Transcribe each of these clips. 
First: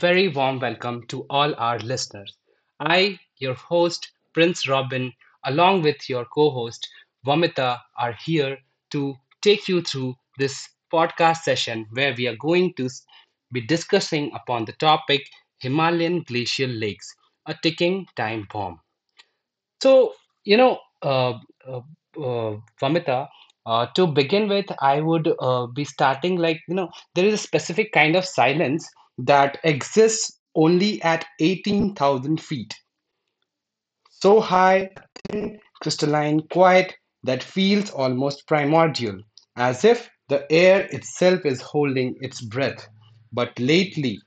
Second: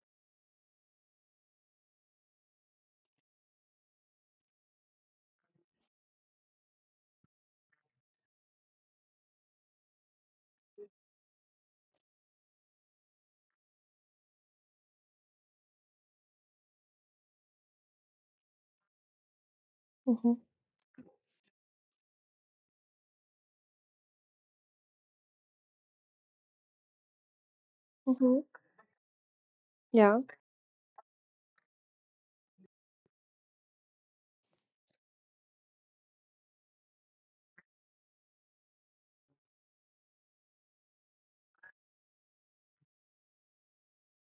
very warm welcome to all our listeners. I, your host, Prince Robin, along with your co host, Vamita, are here to take you through this podcast session where we are going to be discussing upon the topic Himalayan glacial lakes, a ticking time bomb. So, Mhm, you know, uh, uh, Vamita, to begin with, I would be starting like, there is a specific kind of mhm, silence that ja. exists only at 18,000 feet. So high, thin, crystalline, quiet, that feels almost primordial, as if the air itself is holding its breath. But lately,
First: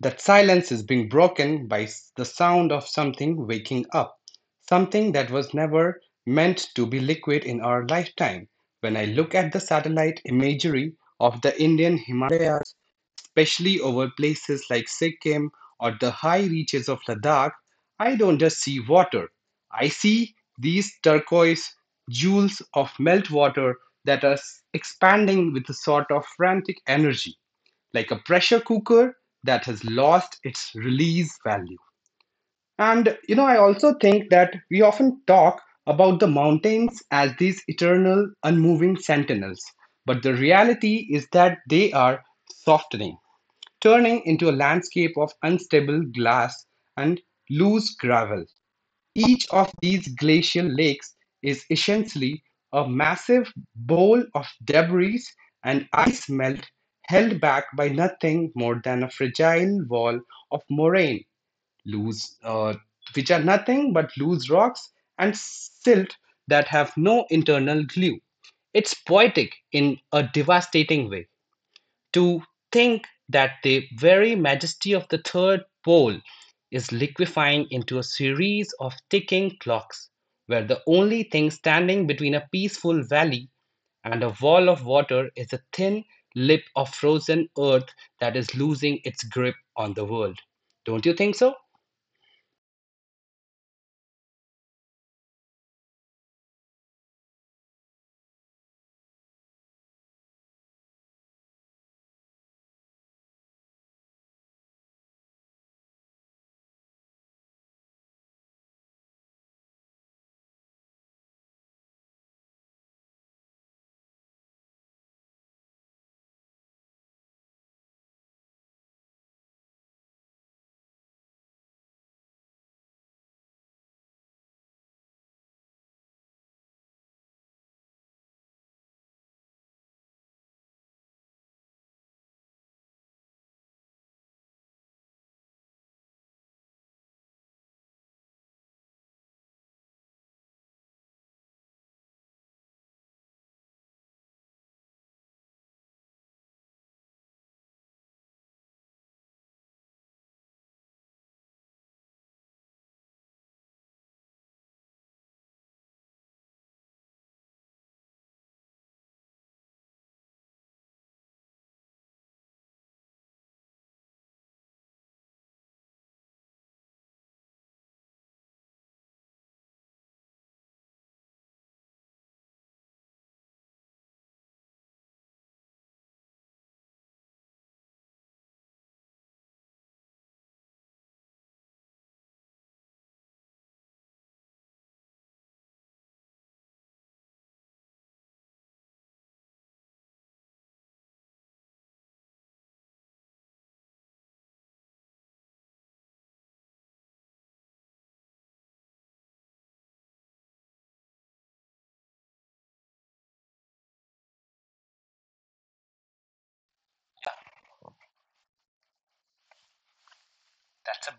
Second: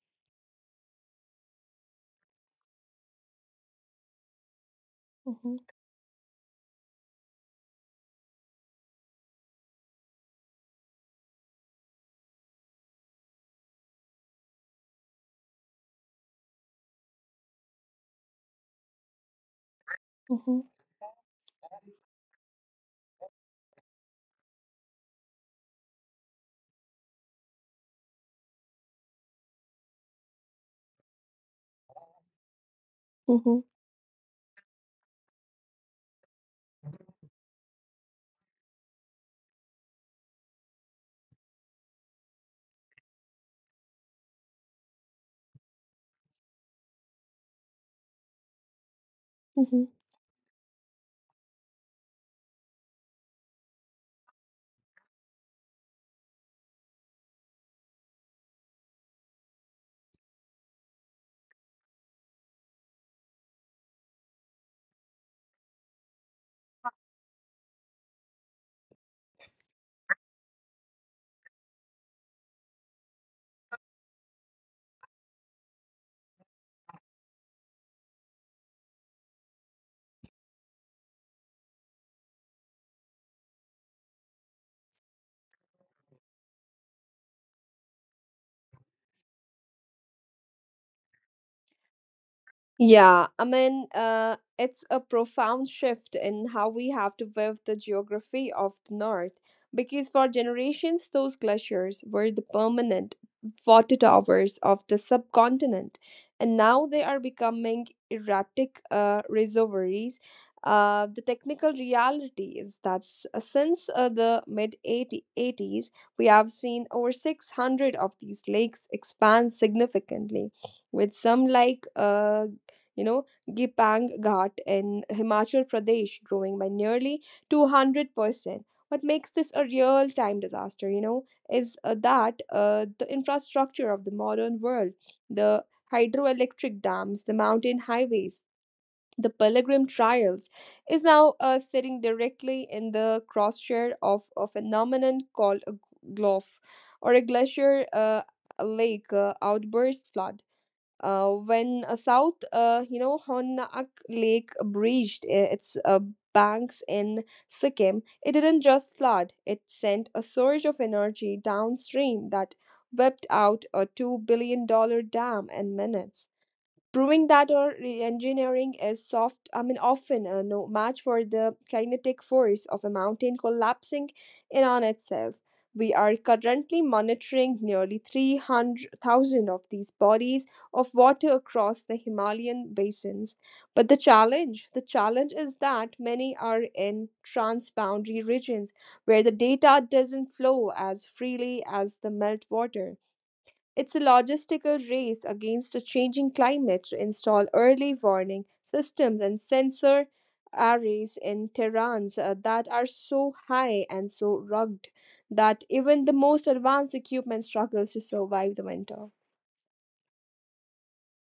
that silence is being broken by the sound of something waking up, something that was Mhm, never meant to be liquid in our lifetime. When I look at the satellite imagery of the Indian Himalayas, especially over places like Sikkim or the high reaches of Ladakh, I don't just see water. I see mhm, these turquoise jewels of meltwater that are expanding with a sort of frantic energy, like a pressure cooker that has lost its release value. And you know, mhm, I also think that we often talk about the mountains as these eternal, unmoving sentinels, but the reality is that they are softening, turning into a landscape of unstable glass and loose gravel. Each of mhm. these glacial lakes is essentially a massive bowl of debris and ice melt held back by nothing more than a fragile wall of moraine, loose, uh, which are nothing but loose rocks and silt that have no internal glue. It's poetic in a devastating way. To think that the very majesty of the third pole is liquefying into a series of ticking clocks, where the only thing standing between a peaceful valley and a wall of water is a thin lip of frozen earth that is losing its grip on the world. Don't you think so? Yeah, I mean, it's a profound shift in how we have to view the geography of the North, because for generations, those glaciers were the permanent water towers of the subcontinent, and now they are becoming erratic reservoirs. The technical reality is that since the mid 80s, we have seen over 600 of these lakes expand significantly with some like Gipang Ghat in Himachal Pradesh growing by nearly 200%. What makes this a real time disaster, you know, is that the infrastructure of the modern world, the hydroelectric dams, the mountain highways, the pilgrim trials, is now sitting directly in the crosshair of a phenomenon called a glof or a glacier lake outburst flood. When a Honak Lake breached its banks in Sikkim, it didn't just flood. It sent a surge of energy downstream that whipped out a $2 billion dollar dam in minutes, proving that our engineering is soft, I mean often a no match for the kinetic force of a mountain collapsing in on itself. We are currently monitoring nearly 300,000 of these bodies of water across the Himalayan basins. But the challenge is that many are in transboundary regions where the data doesn't flow as freely as the meltwater. It's a logistical race against a changing climate to install early warning systems and sensor arrays in terrains that are so high and so rugged that even the most advanced equipment struggles to survive the winter. That's a,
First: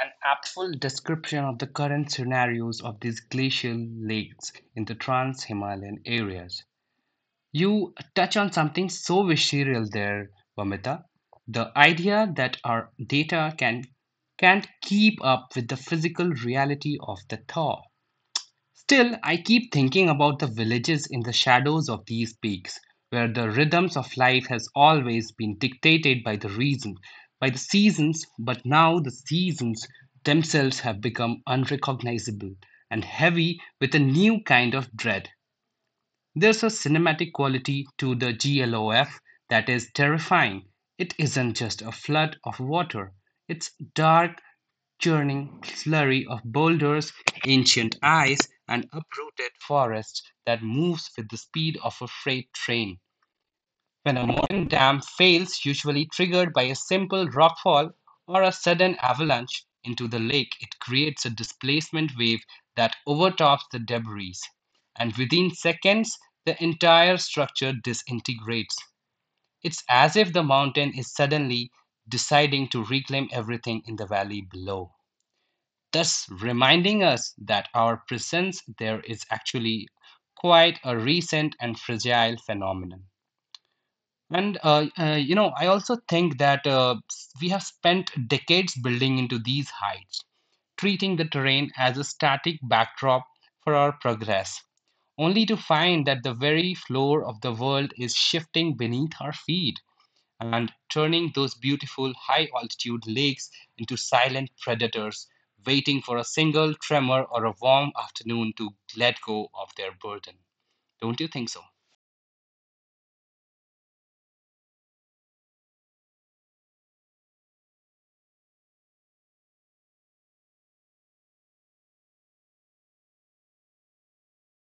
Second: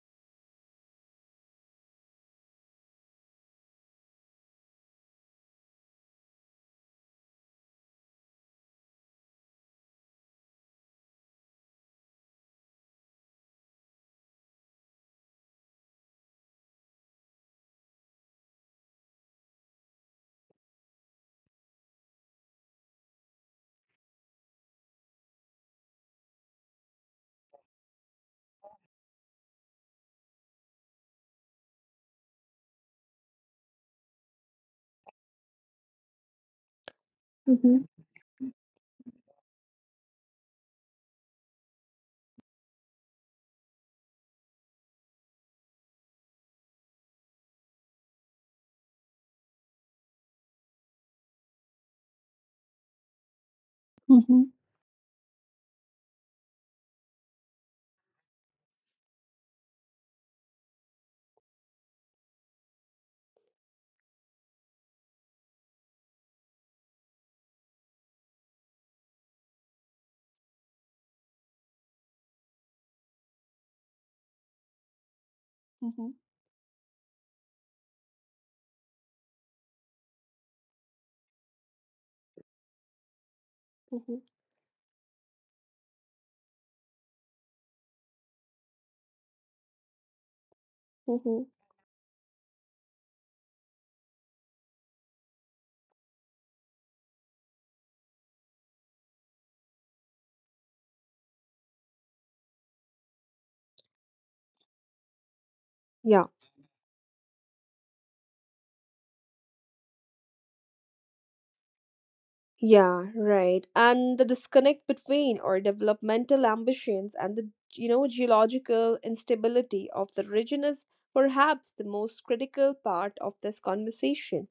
an aptful description of the current scenarios of these glacial lakes in the trans Himalayan areas. You touch on something so visceral there, Vamita. The idea that our data can't keep up with the physical reality of the thaw. Still, I keep thinking about the villages in the shadows of these peaks, where the rhythms of life has always been dictated by the reason, by the seasons, but now the seasons themselves have become unrecognizable and heavy with a new kind of dread. There's a cinematic quality Mhm, to the GLOF that is terrifying. It isn't just a flood of water, it's dark, churning slurry of boulders, ancient ice, and uprooted forest that moves with the speed of a freight train. When a mhm, modern dam fails, usually triggered by a simple rockfall or a sudden avalanche into the lake, it creates a displacement wave that overtops the debris. And within seconds, the entire structure disintegrates. It's as if the mountain is suddenly deciding to reclaim everything in the valley below, mhm, thus reminding us that our presence there is actually quite a recent and fragile phenomenon. mhm. And I also think that we have spent decades building into these heights, treating the Mhm. terrain as a static backdrop for our progress, only to find that the very floor of the world is shifting beneath our feet and turning those beautiful high altitude lakes into silent predators, waiting for a Yeah. single tremor or a warm afternoon to let go of their burden. Don't you think so? Yeah, right. And the disconnect between our developmental ambitions and the, you know, geological instability of the region is perhaps the most critical part of this conversation.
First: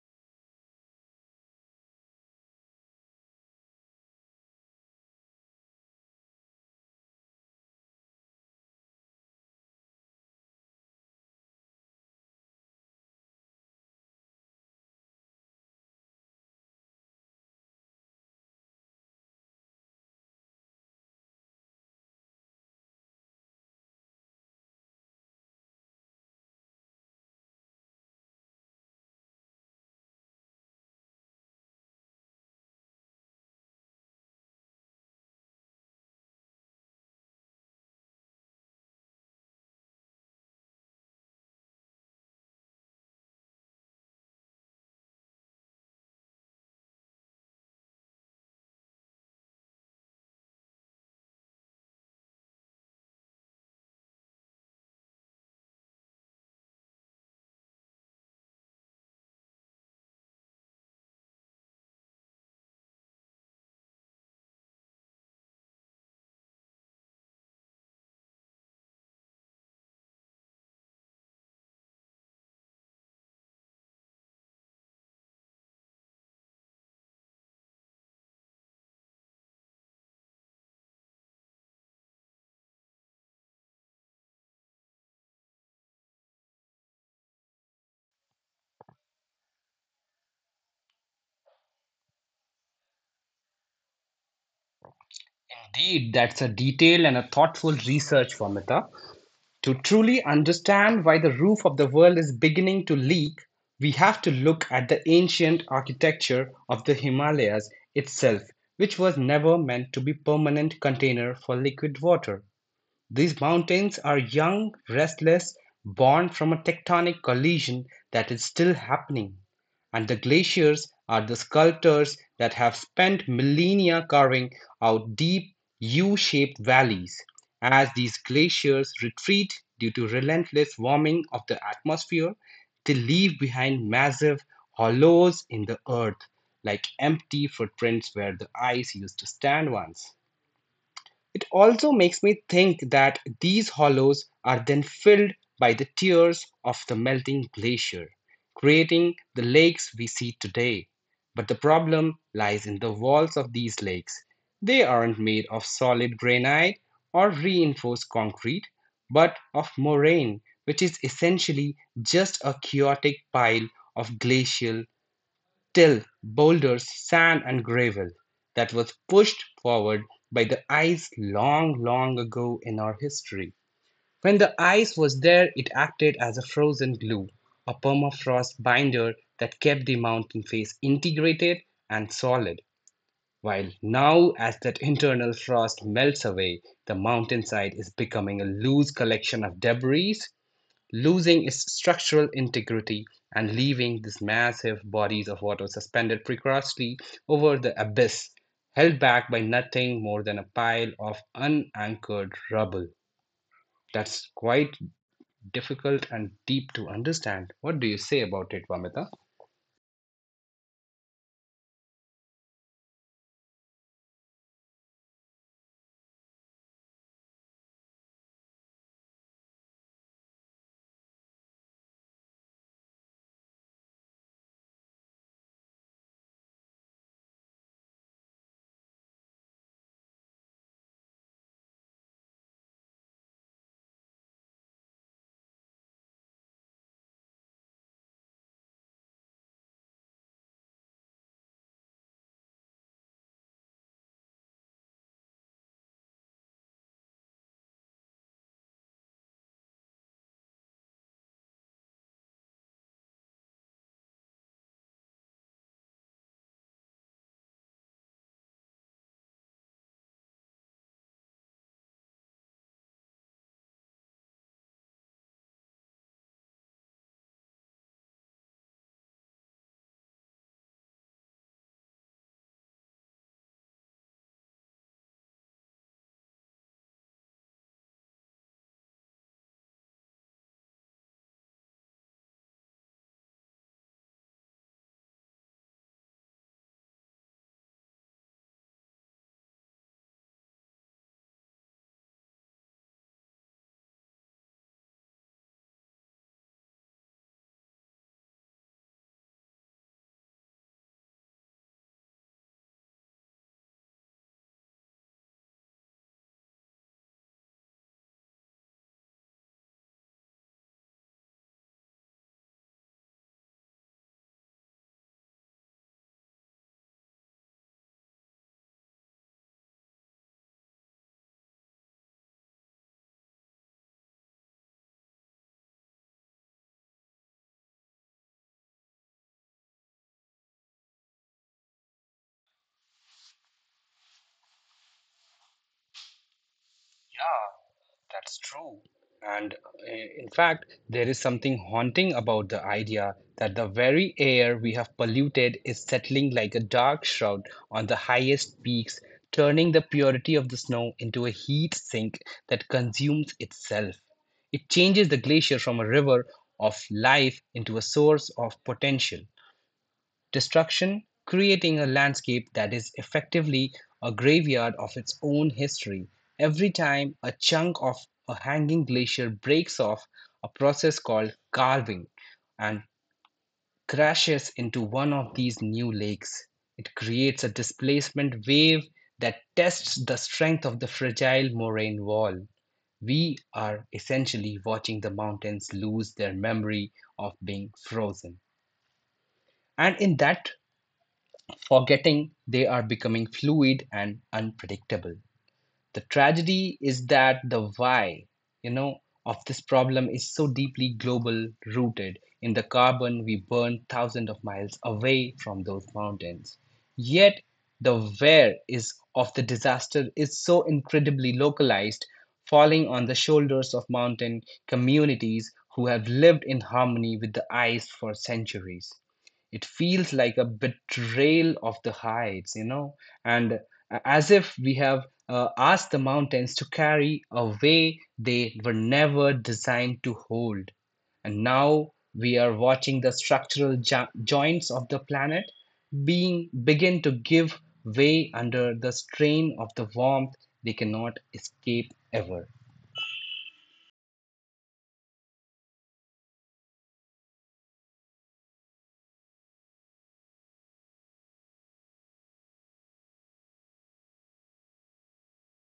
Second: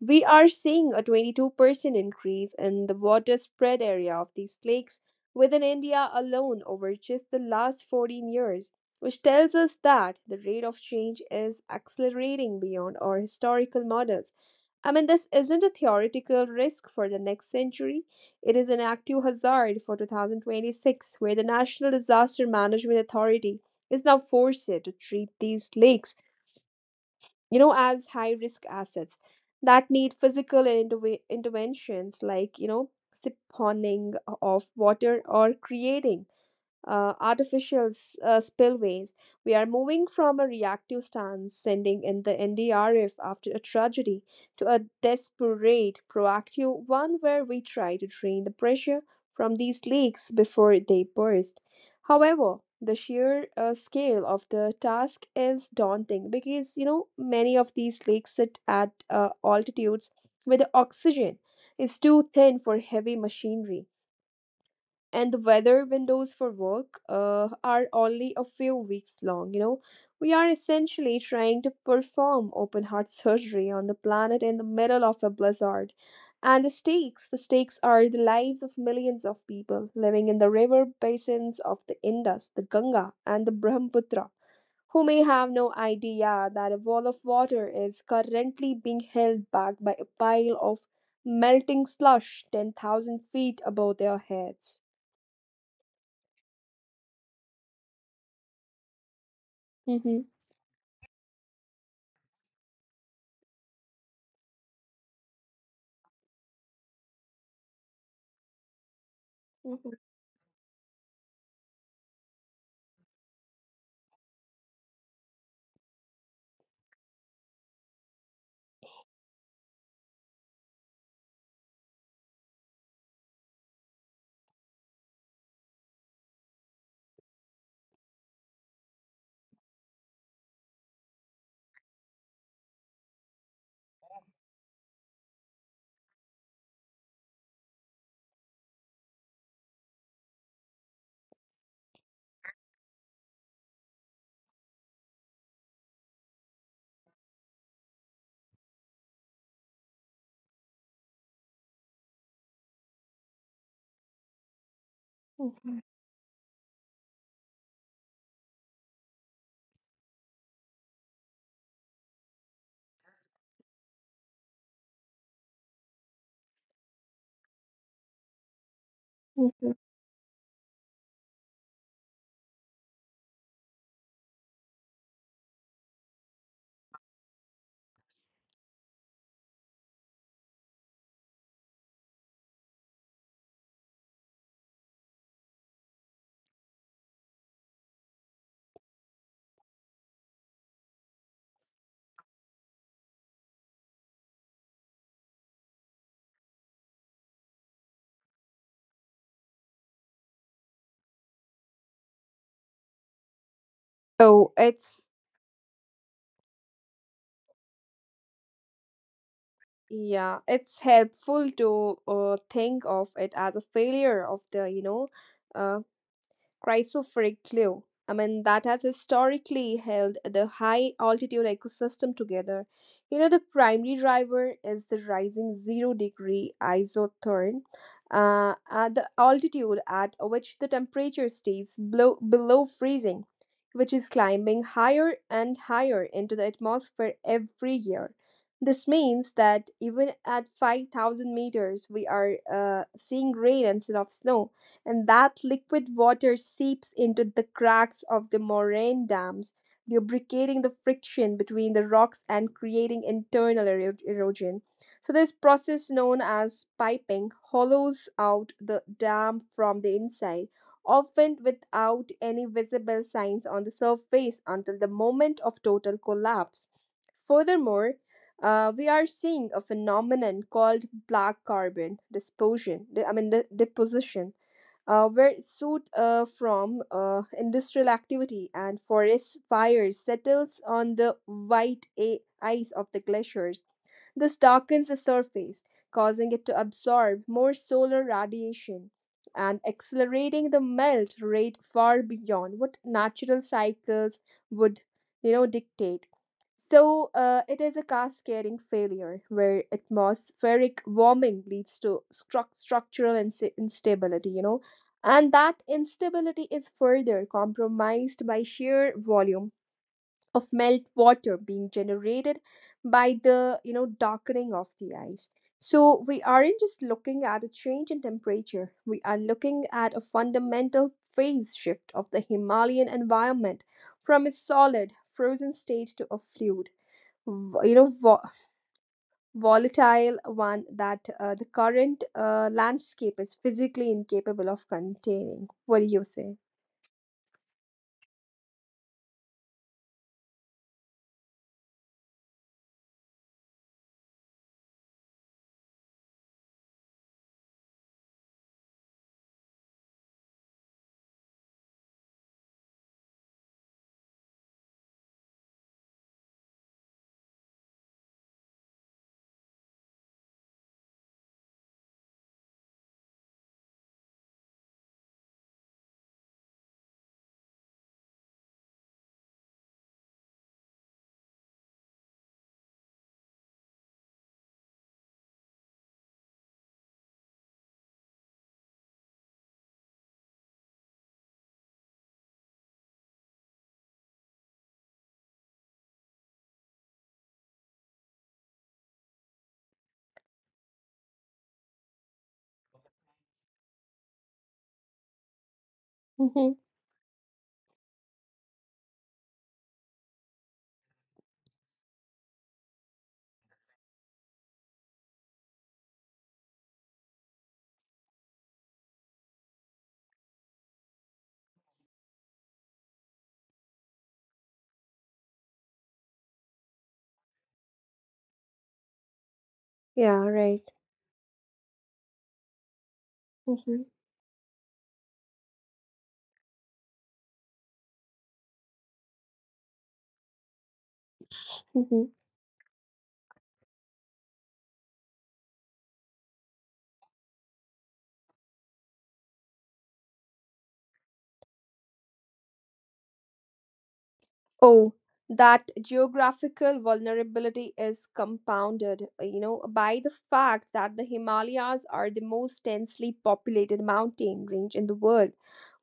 We are seeing a 22% increase in the water spread area of these lakes within India alone over just the last 14 years, which tells us that the rate of change is accelerating beyond our historical models. I mean, this isn't a theoretical risk for the next century. It is an active hazard for 2026, where the National Disaster Management Authority is now forced to treat these lakes, you know, as high risk assets that need physical interventions like, you know, siphoning of water or creating artificial spillways. We are moving from a reactive stance, sending in the NDRF after a tragedy, to a desperate, proactive one where we try to drain the pressure from these lakes before they burst. However, the sheer scale of the task is daunting, because, you know, many of these lakes sit at altitudes where the oxygen is too thin for heavy machinery and the weather windows for work are only a few weeks long. You know, we are essentially trying to perform open heart surgery on the planet in the middle of a blizzard, and the stakes are the lives of millions of people living in the river basins of the Indus, the Ganga, and the Brahmaputra, who may have no idea that a wall of water is currently being held back by a pile of melting slush 10,000 feet above their heads. Indeed, that's a detailed and a thoughtful research, Vamita. To Mm-hmm. truly understand why the roof of the world is beginning to leak, we have to look at the ancient architecture of the Himalayas itself, which was never meant Mhm. to be permanent container for liquid water. These mountains are young, restless, born from a tectonic collision that is still happening. And the glaciers are the sculptors that have spent millennia carving out deep U shaped valleys. As these glaciers retreat due to relentless warming of the atmosphere, they leave behind massive hollows in the earth, like empty footprints where the ice used to stand once. It also makes me think that these hollows are then filled by the tears of the melting glacier, creating the lakes we see today. But the problem lies in the walls of these lakes. They aren't made of solid granite or reinforced concrete, but of moraine, which is essentially just a chaotic pile of glacial still boulders, sand and gravel that was pushed Mm-hmm. forward by the ice long, long ago in our history. When the ice was there, it acted as a frozen glue, a permafrost binder that kept the mountain face integrated and solid. While now, as that internal frost melts away, the mountainside is becoming a loose collection of debris losing its structural integrity and leaving these massive bodies of water suspended precariously over the abyss, held back by nothing more than a pile of unanchored rubble. That's So quite it's difficult and deep to understand. What do you say about it, Vamita? Yeah, it's helpful to think of it as a failure of the, uh. Chrysophrage cliff. I mean, that has historically held the high altitude ecosystem together. You know, the primary driver is the rising zero degree isotherm, at the altitude at which the temperature stays below freezing, which is climbing higher and higher into the atmosphere every year. This means that even at 5,000 meters, we are seeing rain instead of snow, and that liquid water seeps into the cracks of the moraine dams, lubricating the friction between the rocks and creating internal erosion. So, this process, known as piping, hollows out the dam from the inside, often without any visible signs on the surface until the moment of total collapse. Furthermore, we are seeing a phenomenon called black carbon disposition. I mean, the deposition, were soot from industrial activity and forest fires settles on the white ice of the glaciers. This darkens the surface, causing it to absorb more solar radiation and accelerating the melt rate far beyond what natural cycles would, you know, dictate. So it is a cascading failure where atmospheric warming leads to structural instability, you know, and that instability is further compromised by sheer volume of melt water being generated by the, you know, darkening of the ice. So we aren't just looking at a change in temperature. We are looking at a fundamental phase shift of the Himalayan environment, from a solid frozen state to a fluid, vo- you know vo- volatile one that the current landscape is physically incapable of containing. What do you say? Yeah, that's true. And in fact, there is something haunting about the idea that the very air we have polluted is settling like a dark shroud on the highest peaks, turning the purity of the snow into a heat sink that consumes itself. It changes the glacier from a river of life into a source of potential destruction, creating a landscape that is effectively a graveyard of its own history. Every time a chunk of a hanging glacier breaks off, a process called carving, and crashes into one of these new lakes, it creates a displacement wave that tests the strength of the fragile moraine wall. We are essentially watching the mountains lose their memory of being frozen. And in that forgetting they are becoming fluid and unpredictable. The Hmm. tragedy is that the why, you know, of this problem is so deeply global, rooted in the carbon we burn thousands of miles away from those mountains. Yet the where is of the disaster is so incredibly localized, falling on the shoulders of mountain communities who have lived in harmony with the ice for centuries. It feels Yeah, like a right. betrayal of the heights, and Hmm. as if we have asked the mountains to carry a way they were never designed to hold, and now Hmm. we are watching the structural joints of the planet being begin to give way under the strain of the warmth they cannot escape ever. Oh, that geographical vulnerability is compounded, by the fact that the Himalayas are the most densely populated mountain range in the world,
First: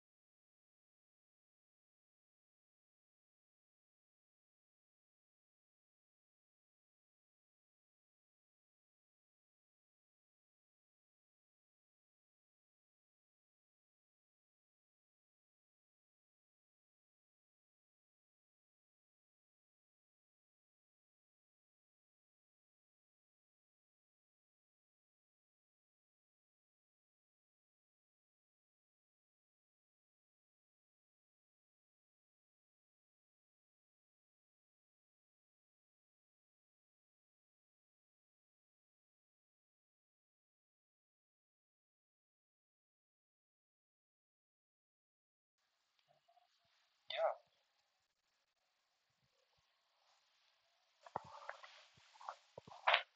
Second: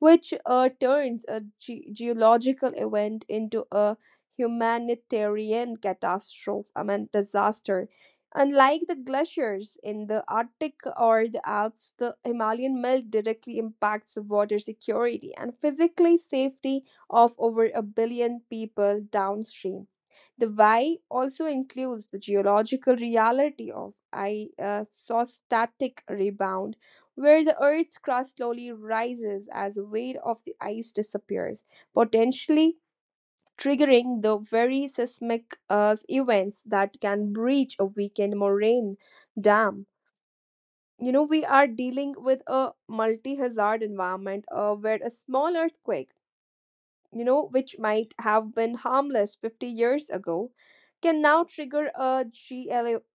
which turns a geological event into a humanitarian catastrophe, I mean, disaster. Unlike the glaciers in the Arctic or the Alps, the Himalayan melt directly impacts the water security and physically safety of over a billion people downstream. The why also includes the geological reality of isostatic rebound, where the Earth's crust slowly rises as the weight of the ice disappears, potentially triggering the very seismic events that can breach a weakened moraine dam. You know, we are dealing with a multi hazard environment where a small earthquake, you know, which might have been harmless 50 years ago, can now trigger a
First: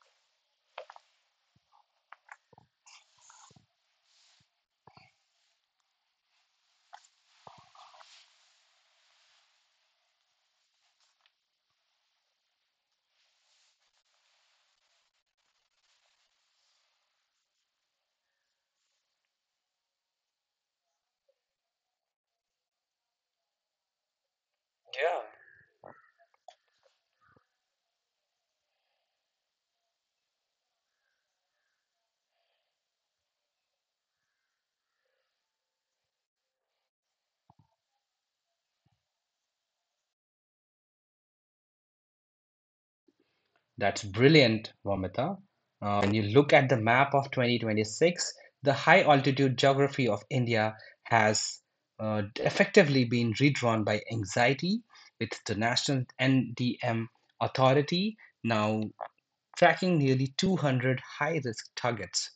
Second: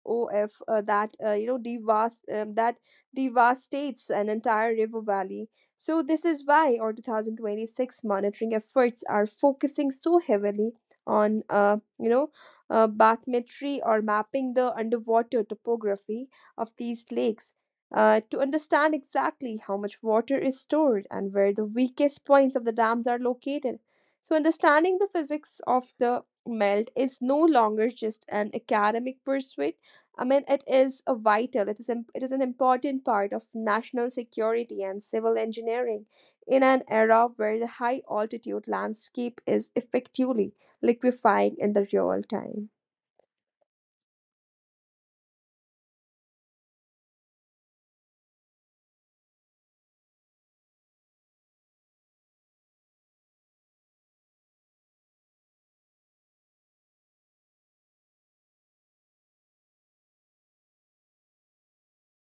GLOF that devastates an entire river valley. So this is why our 2026 monitoring efforts are focusing so heavily on, bathymetry, or mapping the underwater topography of these lakes, to understand exactly how much water is stored and where the weakest points of the dams are located. So, understanding the physics of the melt is no longer just an academic pursuit. I mean, it is a vital, it is, im- it is an important part of national security and civil engineering in an era where the high altitude landscape is effectively liquefying in the real time. That's brilliant, Vomita. When you look at the map of 2026, the high altitude geography of India has effectively been redrawn by anxiety, with the National NDM Authority now tracking nearly 200 high risk targets.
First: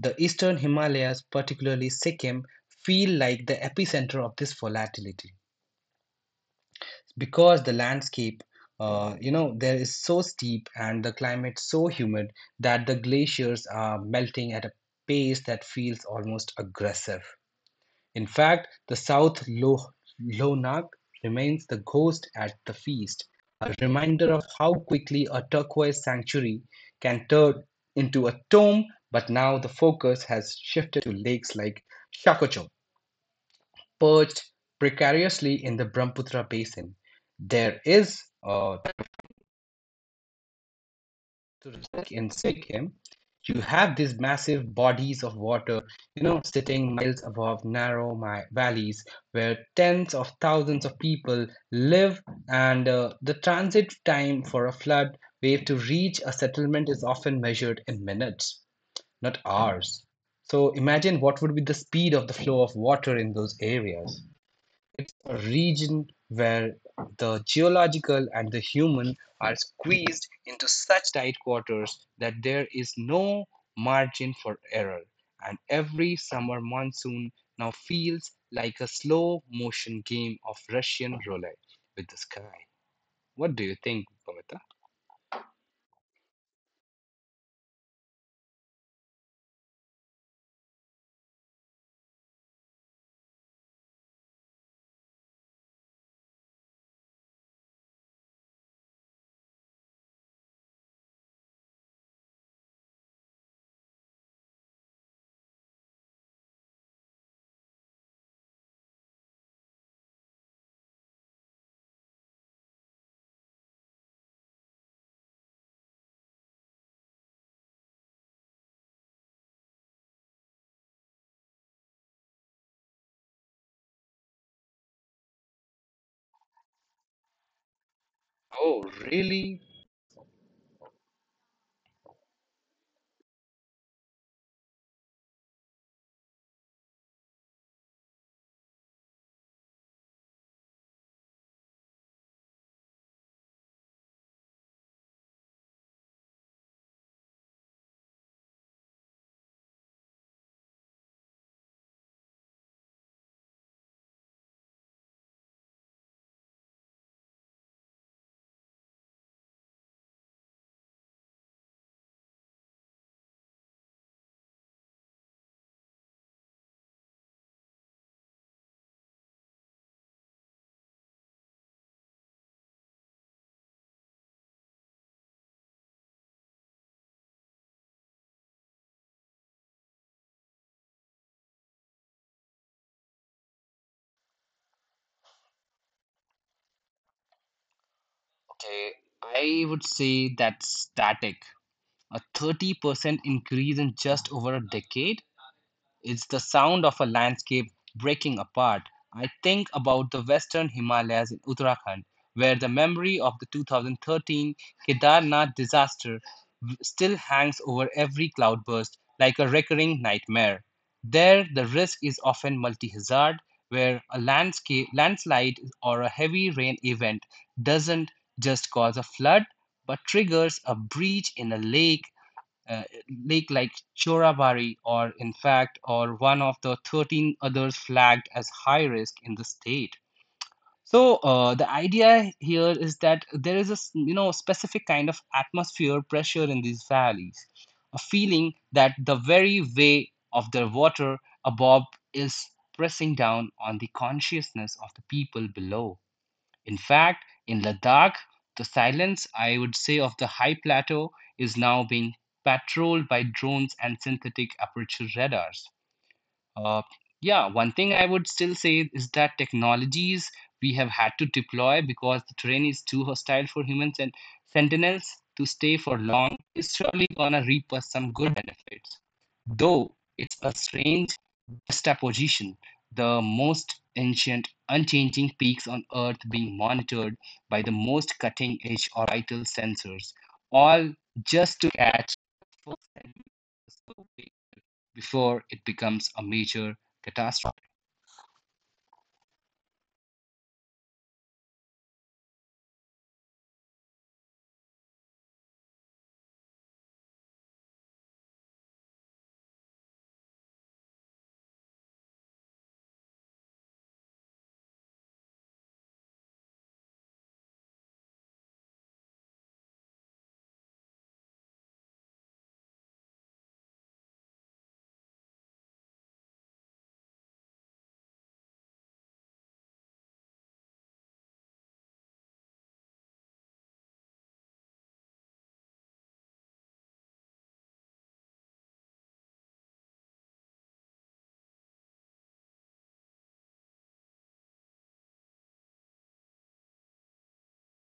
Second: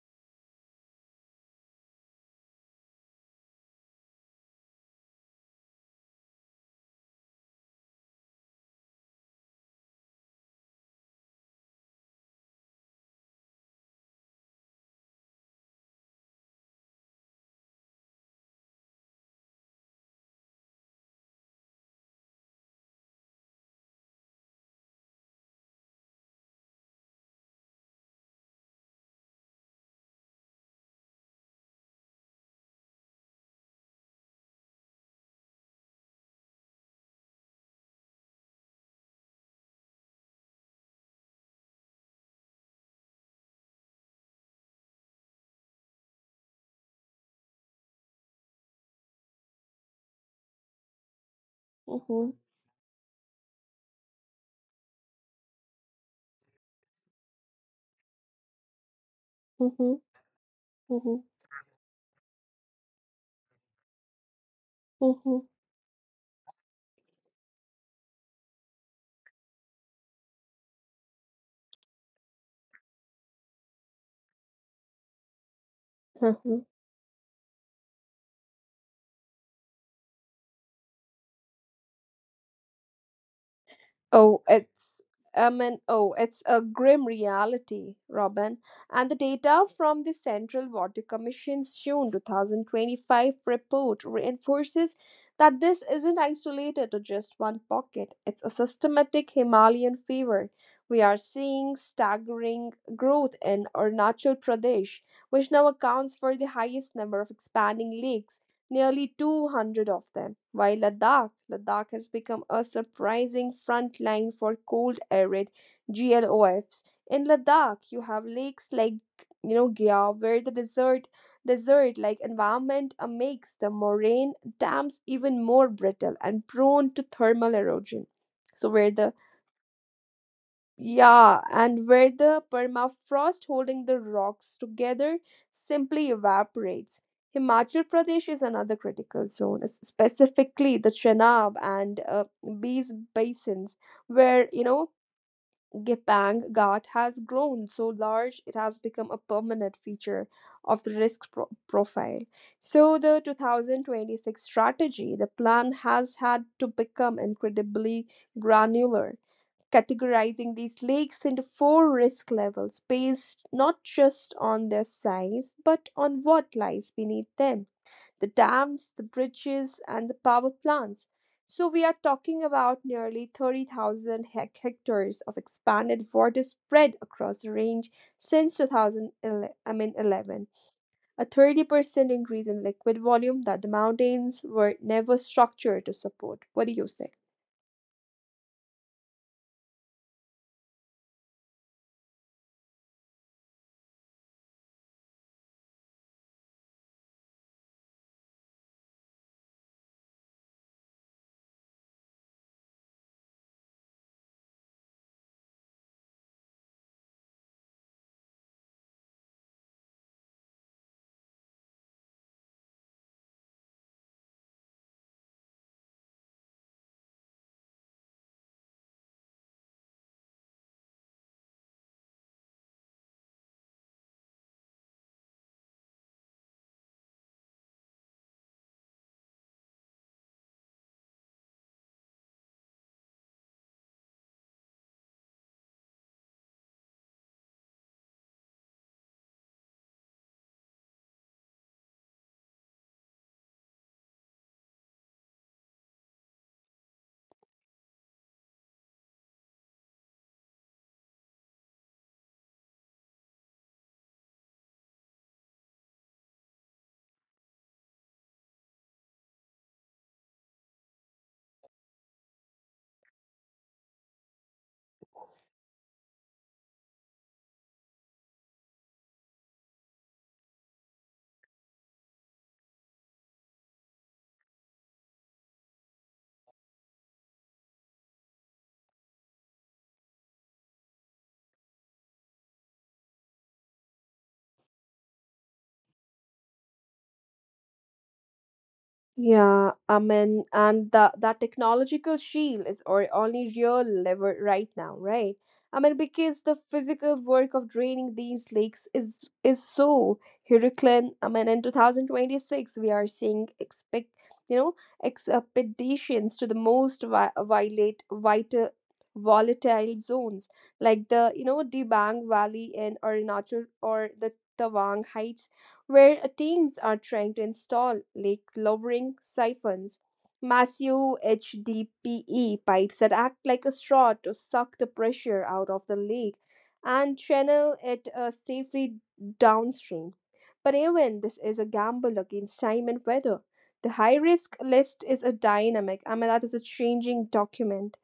The eastern Himalayas, particularly Sikkim, feel like the epicenter of this volatility, because the landscape, there is so steep and the climate so humid that the glaciers are melting at a pace that feels almost aggressive. In fact, the south lonak remains the ghost at the feast, a reminder of how quickly a turquoise sanctuary can turn into a tomb. But now the focus has shifted to lakes like shakocho, perched precariously in the Brahmaputra basin. There is, uh, in Sikkim, you have these massive bodies of water, you know, sitting miles above narrow my valleys where tens of thousands of people live, Mhm. and the transit time for a flood wave to reach a settlement is often measured in minutes, not mhm, hours. So imagine mhm, what would be the speed of the flow of water in those areas. It's a mhm, region where the geological and the human are squeezed into such tight quarters that there is no margin for error, and every mhm. summer monsoon now feels like a slow motion game of Russian roulette with the sky. What do you think, Oh, Pavita? it's oh, it's a grim reality, Robin. And the data from the Central Water Commission's June 2025 report reinforces that this isn't isolated to just one pocket. It's a systematic Himalayan fever. We are seeing staggering growth in Arunachal Pradesh, which now accounts for the highest number of expanding lakes, nearly 200 of them, while Ladakh has become a surprising front line for cold arid GLOFs. In Ladakh, you have lakes like, you know, Gya, where the desert like environment makes the moraine dams even more brittle and prone to thermal erosion. So Oh, where the really? Yeah, and where the permafrost holding the rocks together simply evaporates. Himachal Pradesh is another critical zone, specifically the Chenab and Bees basins, where, you know, Gepang Ghat has grown so large it has become a permanent feature of the risk profile. So the 2026 strategy, the plan has had to become incredibly granular, categorizing these lakes into four risk levels based not just on their size but on what lies beneath them: the dams, the bridges, and the power plants. So, we are talking about nearly 30,000 hectares of expanded water spread across the range since 2011, I mean 11, a 30% increase in liquid volume that the mountains were never structured to support. What do you say? Okay, I would say that's static. A 30% increase in just over a decade? It's the sound of a landscape breaking apart. I think about the Western Himalayas in Uttarakhand, where the memory of the 2013 Kedarnath disaster still hangs over every cloudburst like a recurring nightmare. There, the risk is often multi hazard, where a landslide or a heavy rain event doesn't just cause a flood but triggers a breach in a uh, lake like Chorabari, or in fact or one of the 13 others flagged as high risk in the state. So the idea here is that there is a, you know, specific kind of atmosphere pressure in these valleys, a feeling that the very way of the water above is pressing down on the consciousness of the people below. In fact, in Ladakh, the silence, I would say, of the high plateau is now being patrolled by drones and synthetic aperture radars. Uh, yeah, one thing I would still say is that technologies we have had to deploy because the terrain is too hostile for humans and sentinels to stay for long is surely gonna reap us some good benefits. Though it's a strange juxtaposition, the most ancient, unchanging peaks on Earth being monitored by the most cutting edge orbital sensors, all just to catch before it becomes a major catastrophe. Yeah, I mean, and the that technological shield is or only real lever right now, right? I mean, because the physical work of draining these lakes is so Herculean. I mean, in 2026, we are seeing expect you know expeditions to the most vi- violate vital volatile zones like the, you know, Dibang Valley in Arunachal or the Tawang, where teams are trying to install lake lowering siphons, massive HDPE pipes that act like a straw to suck the pressure out of the lake and channel it safely downstream. But even this is a gamble against time and weather. The high risk list is a dynamic, I mean, that is a changing document.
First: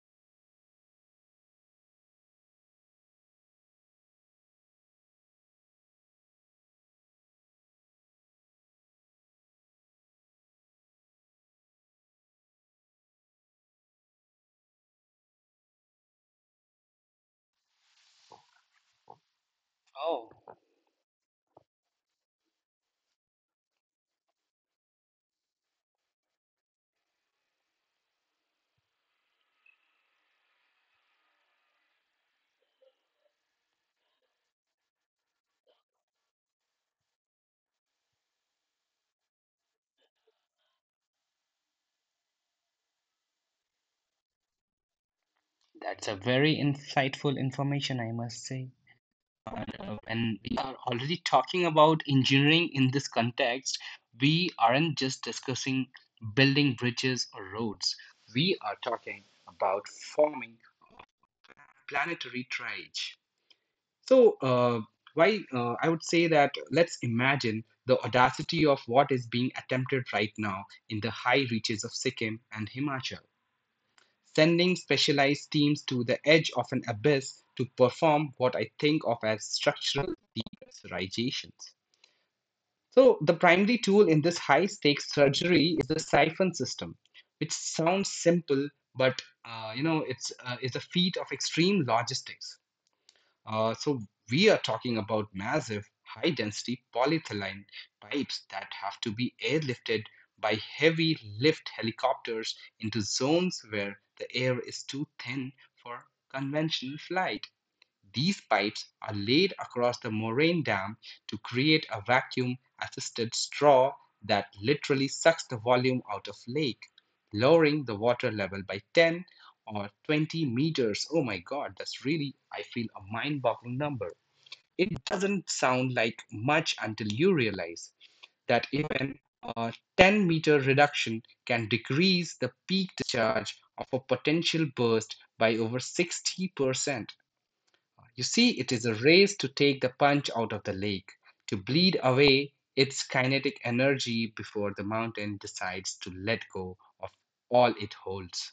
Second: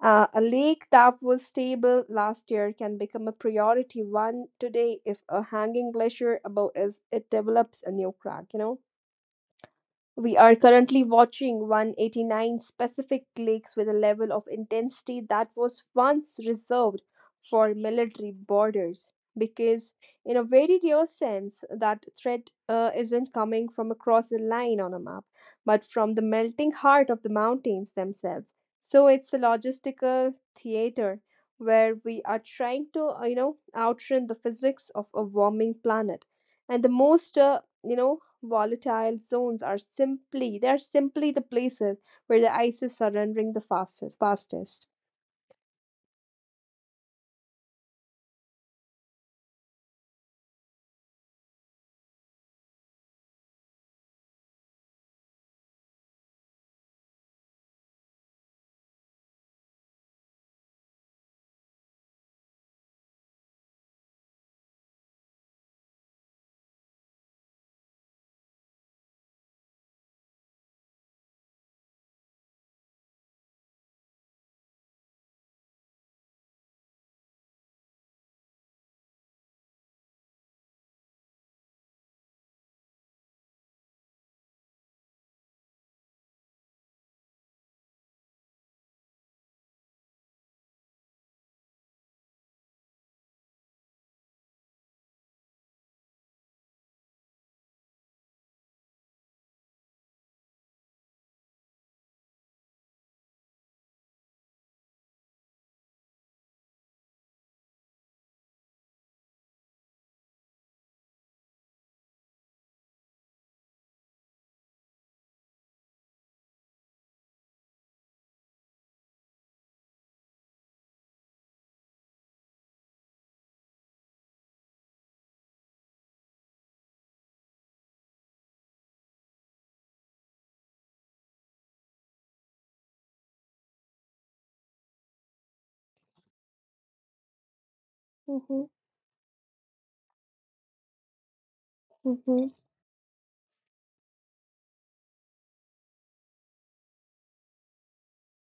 A lake that was stable last year can become a priority one today if a hanging glacier above is it develops a new crack, you know. We are currently watching 189 specific cliques with a level of intensity that was once reserved for military borders. Because, Oh, in a very real sense, that threat isn't coming from across a line on a map, but from the melting heart of the mountains themselves. So it's a logistical theater where we are trying to, outrun the physics of a warming planet. And the most, volatile zones are simply the places where the ice is surrendering the fastest. that's a very insightful information, I must say. And we are already talking about engineering in this context, we aren't just discussing building bridges or roads. We are talking about forming planetary triage. So, why I would say that let's imagine the audacity of what is being attempted right now in the high reaches of Sikkim and Himachal, sending specialized teams to the edge of an abyss to perform what I think of as structural depressurizations. So, the primary tool in this high stakes surgery is the siphon system, which sounds simple, but it's a feat of extreme logistics. So we are talking about massive, high-density polyethylene pipes that have to be airlifted by heavy lift helicopters into zones where the air is too thin for conventional flight. These pipes are laid across the moraine dam to create a vacuum assisted straw that literally sucks the volume out of lake, lowering the water level by 10 or 20 meters. Oh my god, that's really, I feel, a mind-boggling number. It doesn't sound like much until you realize that even a 10-meter reduction can decrease the peak discharge of a potential burst by over 60%. You see, it Mm-hmm. is a race to take the punch out of the lake, to bleed away Mm-hmm. its kinetic energy before the mountain decides to let go of all it holds.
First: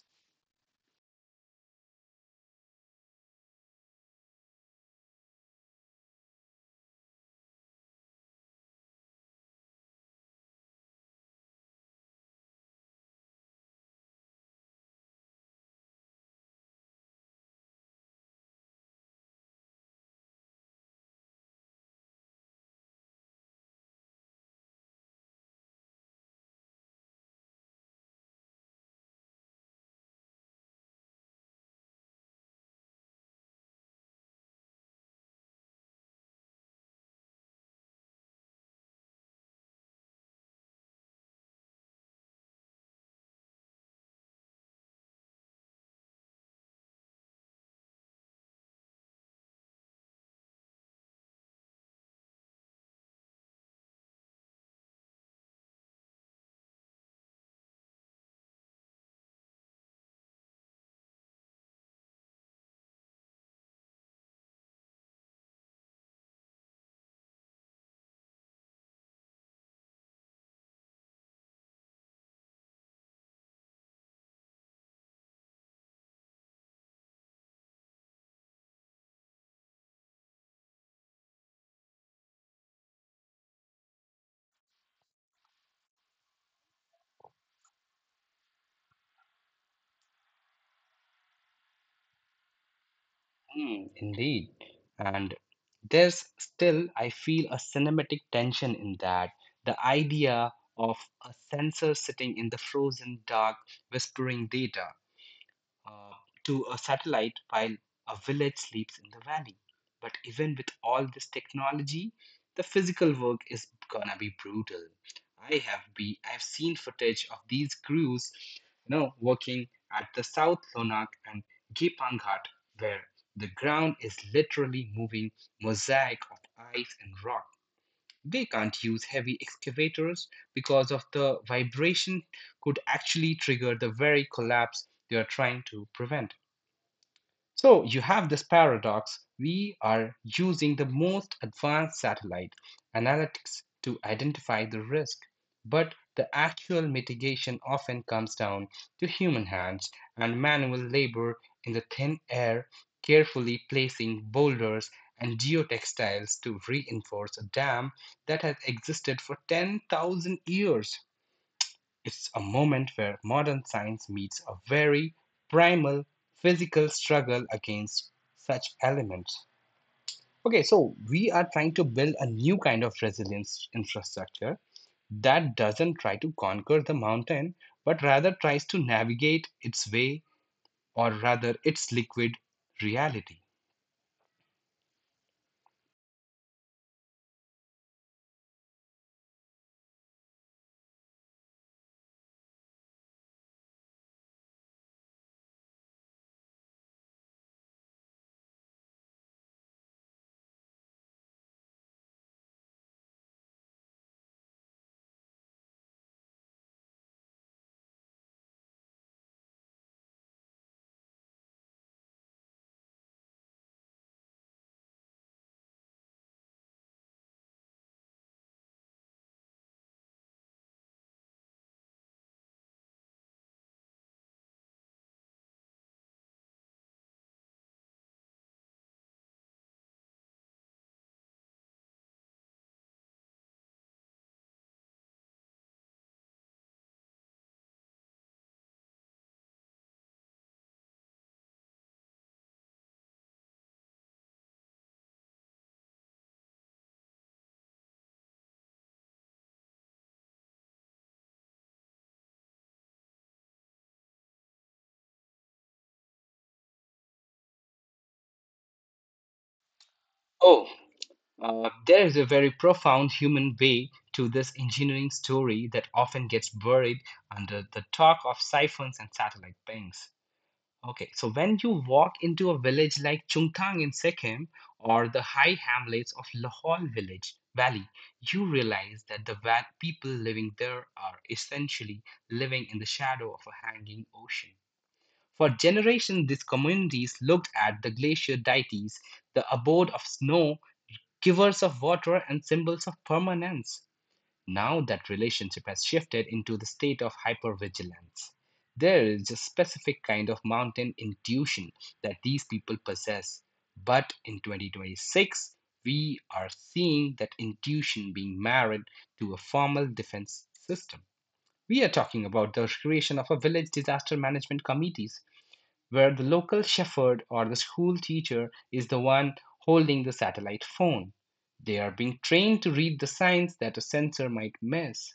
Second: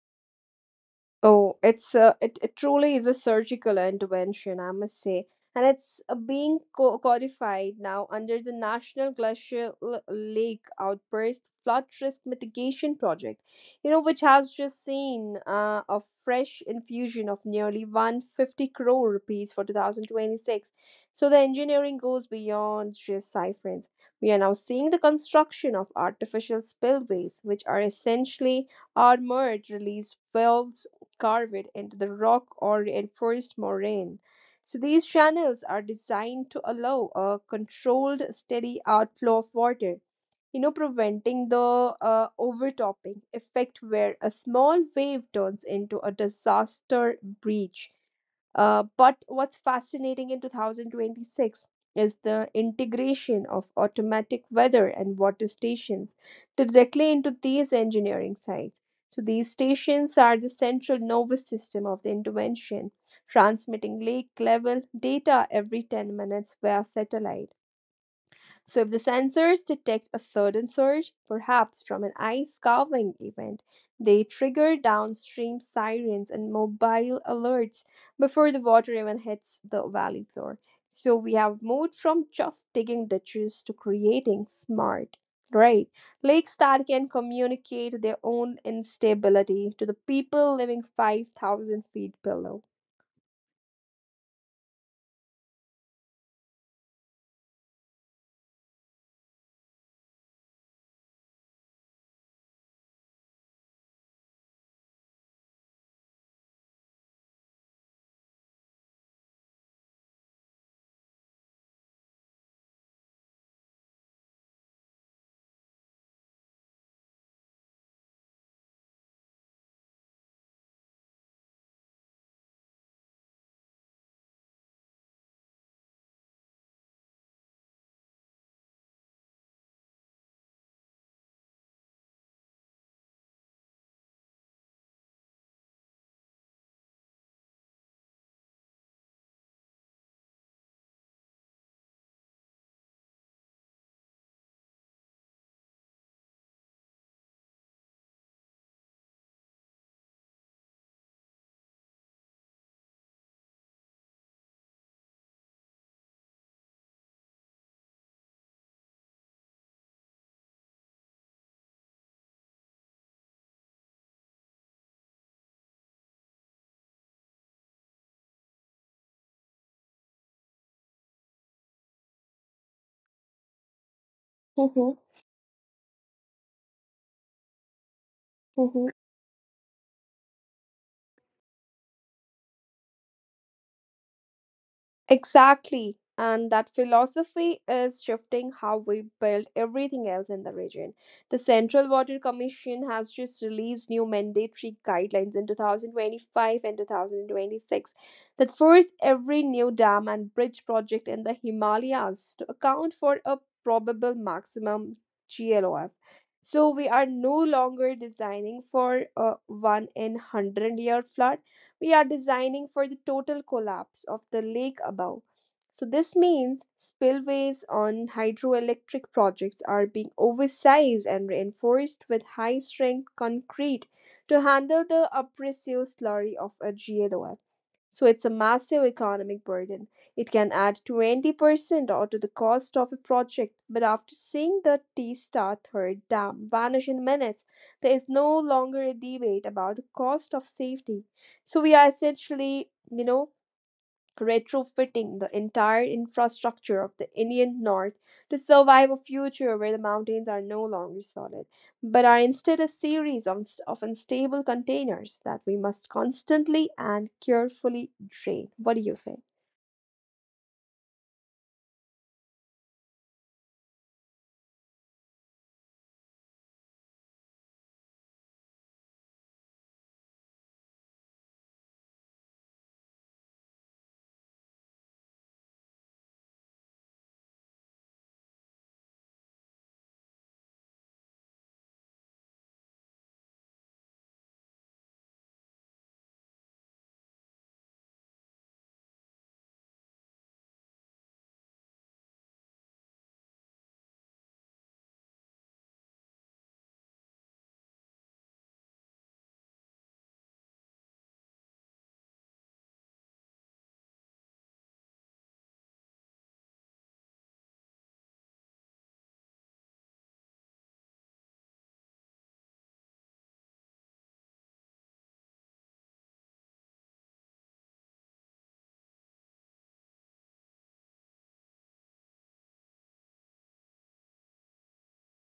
Oh, it's it truly is a surgical intervention, I must say. And it's being codified now under the National Glacial Lake Outburst Flood Risk Mitigation Project, you know, which has just seen a fresh infusion of nearly 150 crore rupees for 2026. So the engineering goes beyond just siphons. We are now seeing the construction of artificial spillways, which are essentially armored release valves carve it into the rock or reinforced moraine. So these channels are designed to allow a controlled, steady outflow of water, you know, preventing the overtopping effect where a small wave turns into a disaster breach. But what's fascinating in 2026 is the integration of automatic weather and water stations directly into these engineering sites. So these stations are the central nervous system of the intervention, transmitting lake level data every 10 minutes via satellite. So, if the sensors detect a sudden surge, perhaps from an ice calving event, they trigger downstream sirens and mobile alerts before the water even hits the valley floor. So, we have moved from just digging ditches to creating smart, right? Lakes that can communicate their own instability to the people living 5,000 feet below. Hmm, indeed. And there's still, I feel, a cinematic tension in that. The idea of a sensor sitting in the frozen dark, whispering data. uh, to a satellite while a village sleeps in the valley. But even with all this technology, the physical work is gonna be brutal. I have be I've seen footage of these crews, working at the South Lonak and Gipang Ghat, where the ground is literally moving mosaic of ice and rock. They can't use heavy excavators because of the vibration could actually trigger the very collapse they are trying to prevent. So you have this paradox. We are using the most advanced satellite analytics to identify the risk, but the actual mitigation often comes down to human hands and manual labor in the thin air, carefully placing boulders and geotextiles to reinforce a dam that has existed for 10,000 years. It's a moment where modern science meets a very primal physical struggle against such elements. Okay, so we are trying to build a new kind of resilience infrastructure Mhm, that doesn't try to conquer the mountain, but rather tries to mhm. navigate its way, or rather its liquid reality. Exactly. And that philosophy is shifting how we build everything else in the region. The Central Water Commission has just released new mandatory guidelines in 2025 and 2026 that force every new dam and bridge project in the Himalayas to account for a probable maximum GLOF. So we are no longer designing for a one in 100-year flood, we are designing for the total collapse of the lake above. So, this means spillways on hydroelectric projects are being oversized and reinforced with high strength concrete to handle the abrasive slurry of a GLOI. So it's a massive economic burden. It can add 20% or to the cost of a project, but after seeing the T Star Third Dam vanish in minutes, there is no longer a debate about the cost of safety. So we are essentially, you know, retrofitting the entire infrastructure of the Indian North to survive a future where the mountains are no longer solid, but are instead a series of unstable containers that we must constantly and carefully drain. What do you say? Oh, there is a very profound human way to this engineering story that often gets buried under the talk of siphons and satellite banks. Okay, so when you walk into a village like Chungthang in Sikkim or the high hamlets of Lahol village valley, you realize that the people living there are essentially living in the shadow of a hanging ocean. For generations, these communities looked at the glacier deities, the abode of snow, givers of water, and symbols of permanence. Now that relationship has shifted into the state of hypervigilance. There is a specific kind of mountain intuition that these people possess. But in 2026, we are seeing that intuition being married to a formal defense system. We are talking about the creation of a village disaster management committees, where the local shepherd or the school teacher is the one holding the satellite phone. They are being trained to read the signs that a sensor might miss.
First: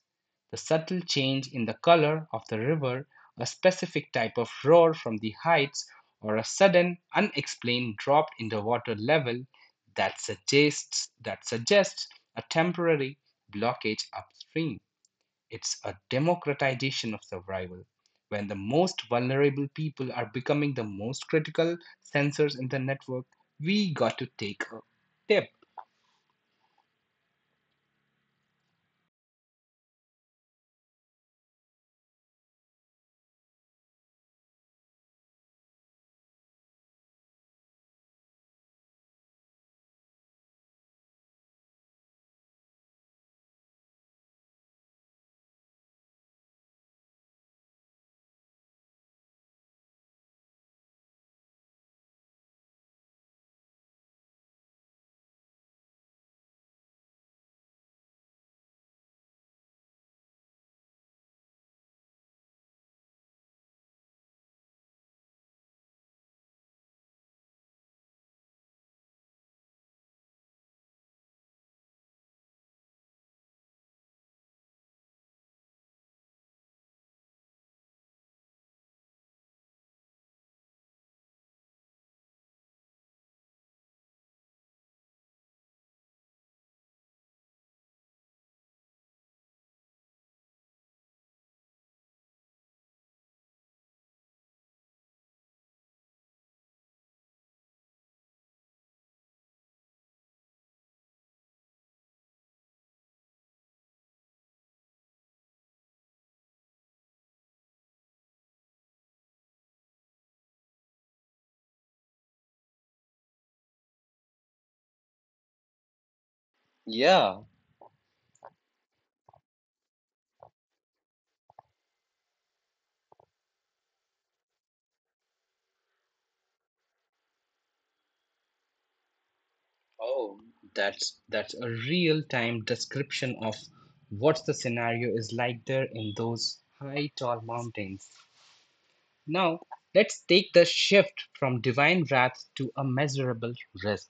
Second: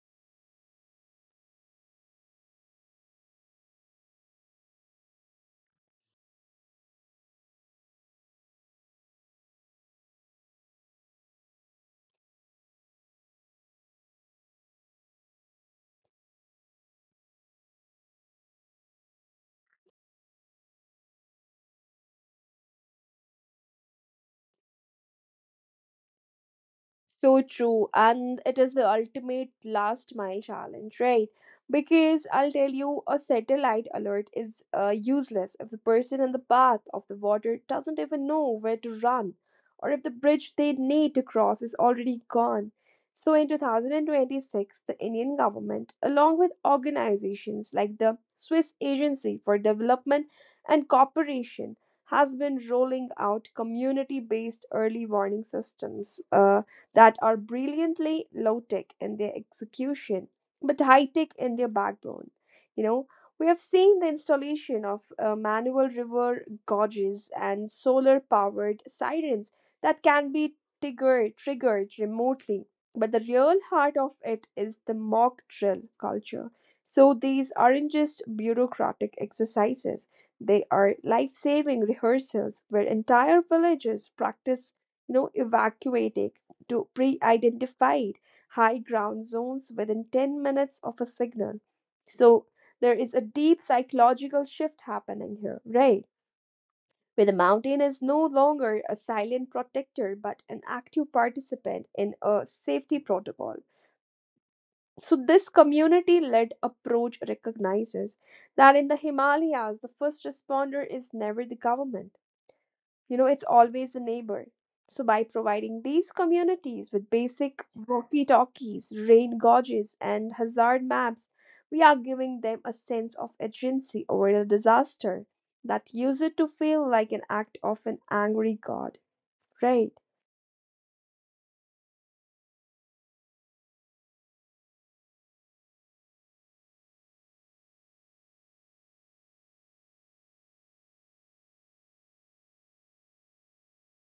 The subtle change in the color of the river, a specific type of roar from the heights, or a sudden, unexplained drop in the water level that suggests a temporary blockage upstream. It's a democratization of survival, when the most vulnerable people are becoming the most critical sensors in the network. We got to take a tip. So true. And it is the ultimate last mile challenge, right? Because I'll tell you, a satellite alert is useless if the person in the path of the water doesn't even know where to run, or if the bridge they need to cross is already gone. So in 2026, the Indian government, along with organizations like the Swiss Agency for Development and Cooperation, has been rolling out community based early warning systems. That are brilliantly low tech in their execution but high tech in their backbone. You know, we have seen the installation of manual river gauges and solar powered sirens that can be triggered remotely. But the real heart of it is the mock drill culture. So these aren't just bureaucratic exercises, they are life saving rehearsals where entire villages practice, you know, evacuating to pre identified high ground zones within 10 minutes of a signal. So there is a deep psychological shift happening here, right? Where the mountain is no longer a silent protector but an active participant in a safety protocol. So, this community led approach recognizes that in the Himalayas, the first responder is never the government, you know, it's always the neighbor. So, by providing these communities with Yeah. basic walkie talkies, rain gauges, and hazard maps, we are giving them a sense of agency over the disaster that uses to feel like an act of an angry god, right? Oh, that's a real-time description of what the scenario is like there in those high tall mountains. Now, let's take the shift from divine wrath to a measurable risk.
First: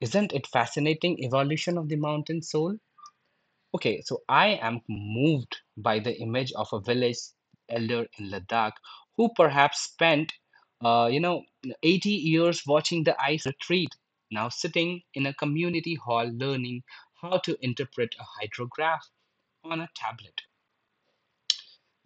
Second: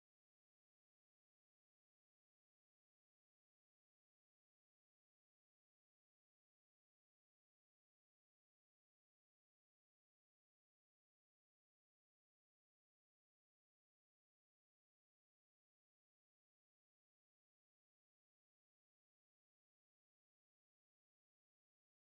Isn't it fascinating evolution of the mountain soul? Okay, so I am moved by the image of a village elder in Ladakh who perhaps spent, you know, 80 years watching the ice retreat, now sitting in a community hall learning how to interpret a hydrograph on a tablet.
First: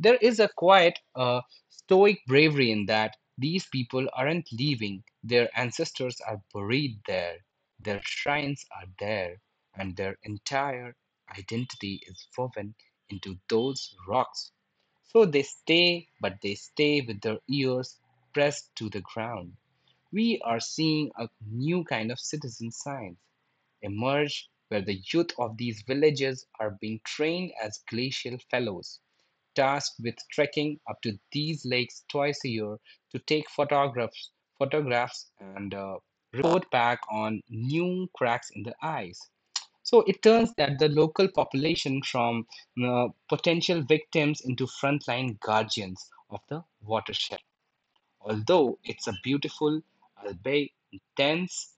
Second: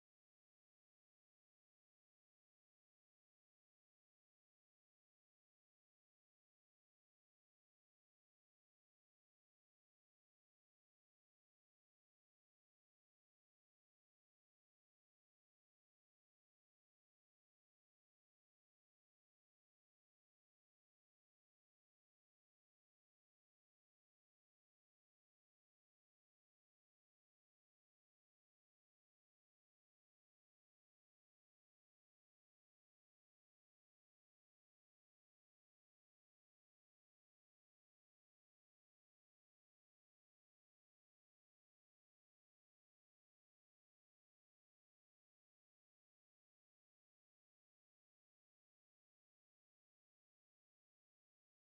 There is a quiet, stoic bravery in that these people aren't leaving, their ancestors are buried there, their shrines are there, and their entire identity is woven into those rocks. So they stay, but they stay with their ears pressed to the ground. We are seeing a new kind of citizen science emerge, where the youth of these villages are being trained as glacial fellows tasked with trekking up to these lakes twice a year to take photographs and report back on new cracks in the ice. So it turns that the local population from potential victims into frontline guardians of the watershed. Although it's a beautiful, albeit intense,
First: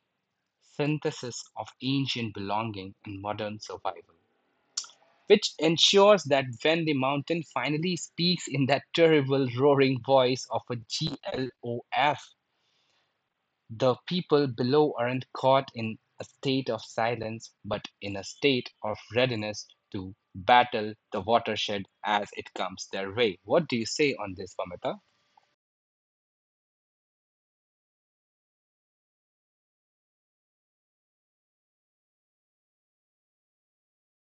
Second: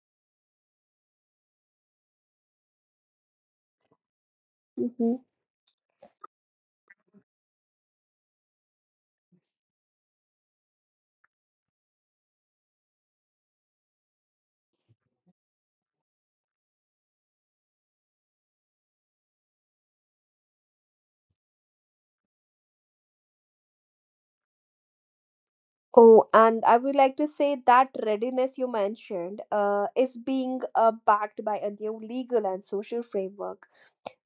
synthesis of ancient belonging and modern survival, Hmm. which ensures that when the mountain finally speaks in that terrible roaring voice of a GLOF, the people below aren't caught in a state of silence, but in a state of readiness to battle the watershed as it comes their way. What do you say on this, Pamita? Oh, and I would like to say that readiness you mentioned is being backed by a new legal and social framework.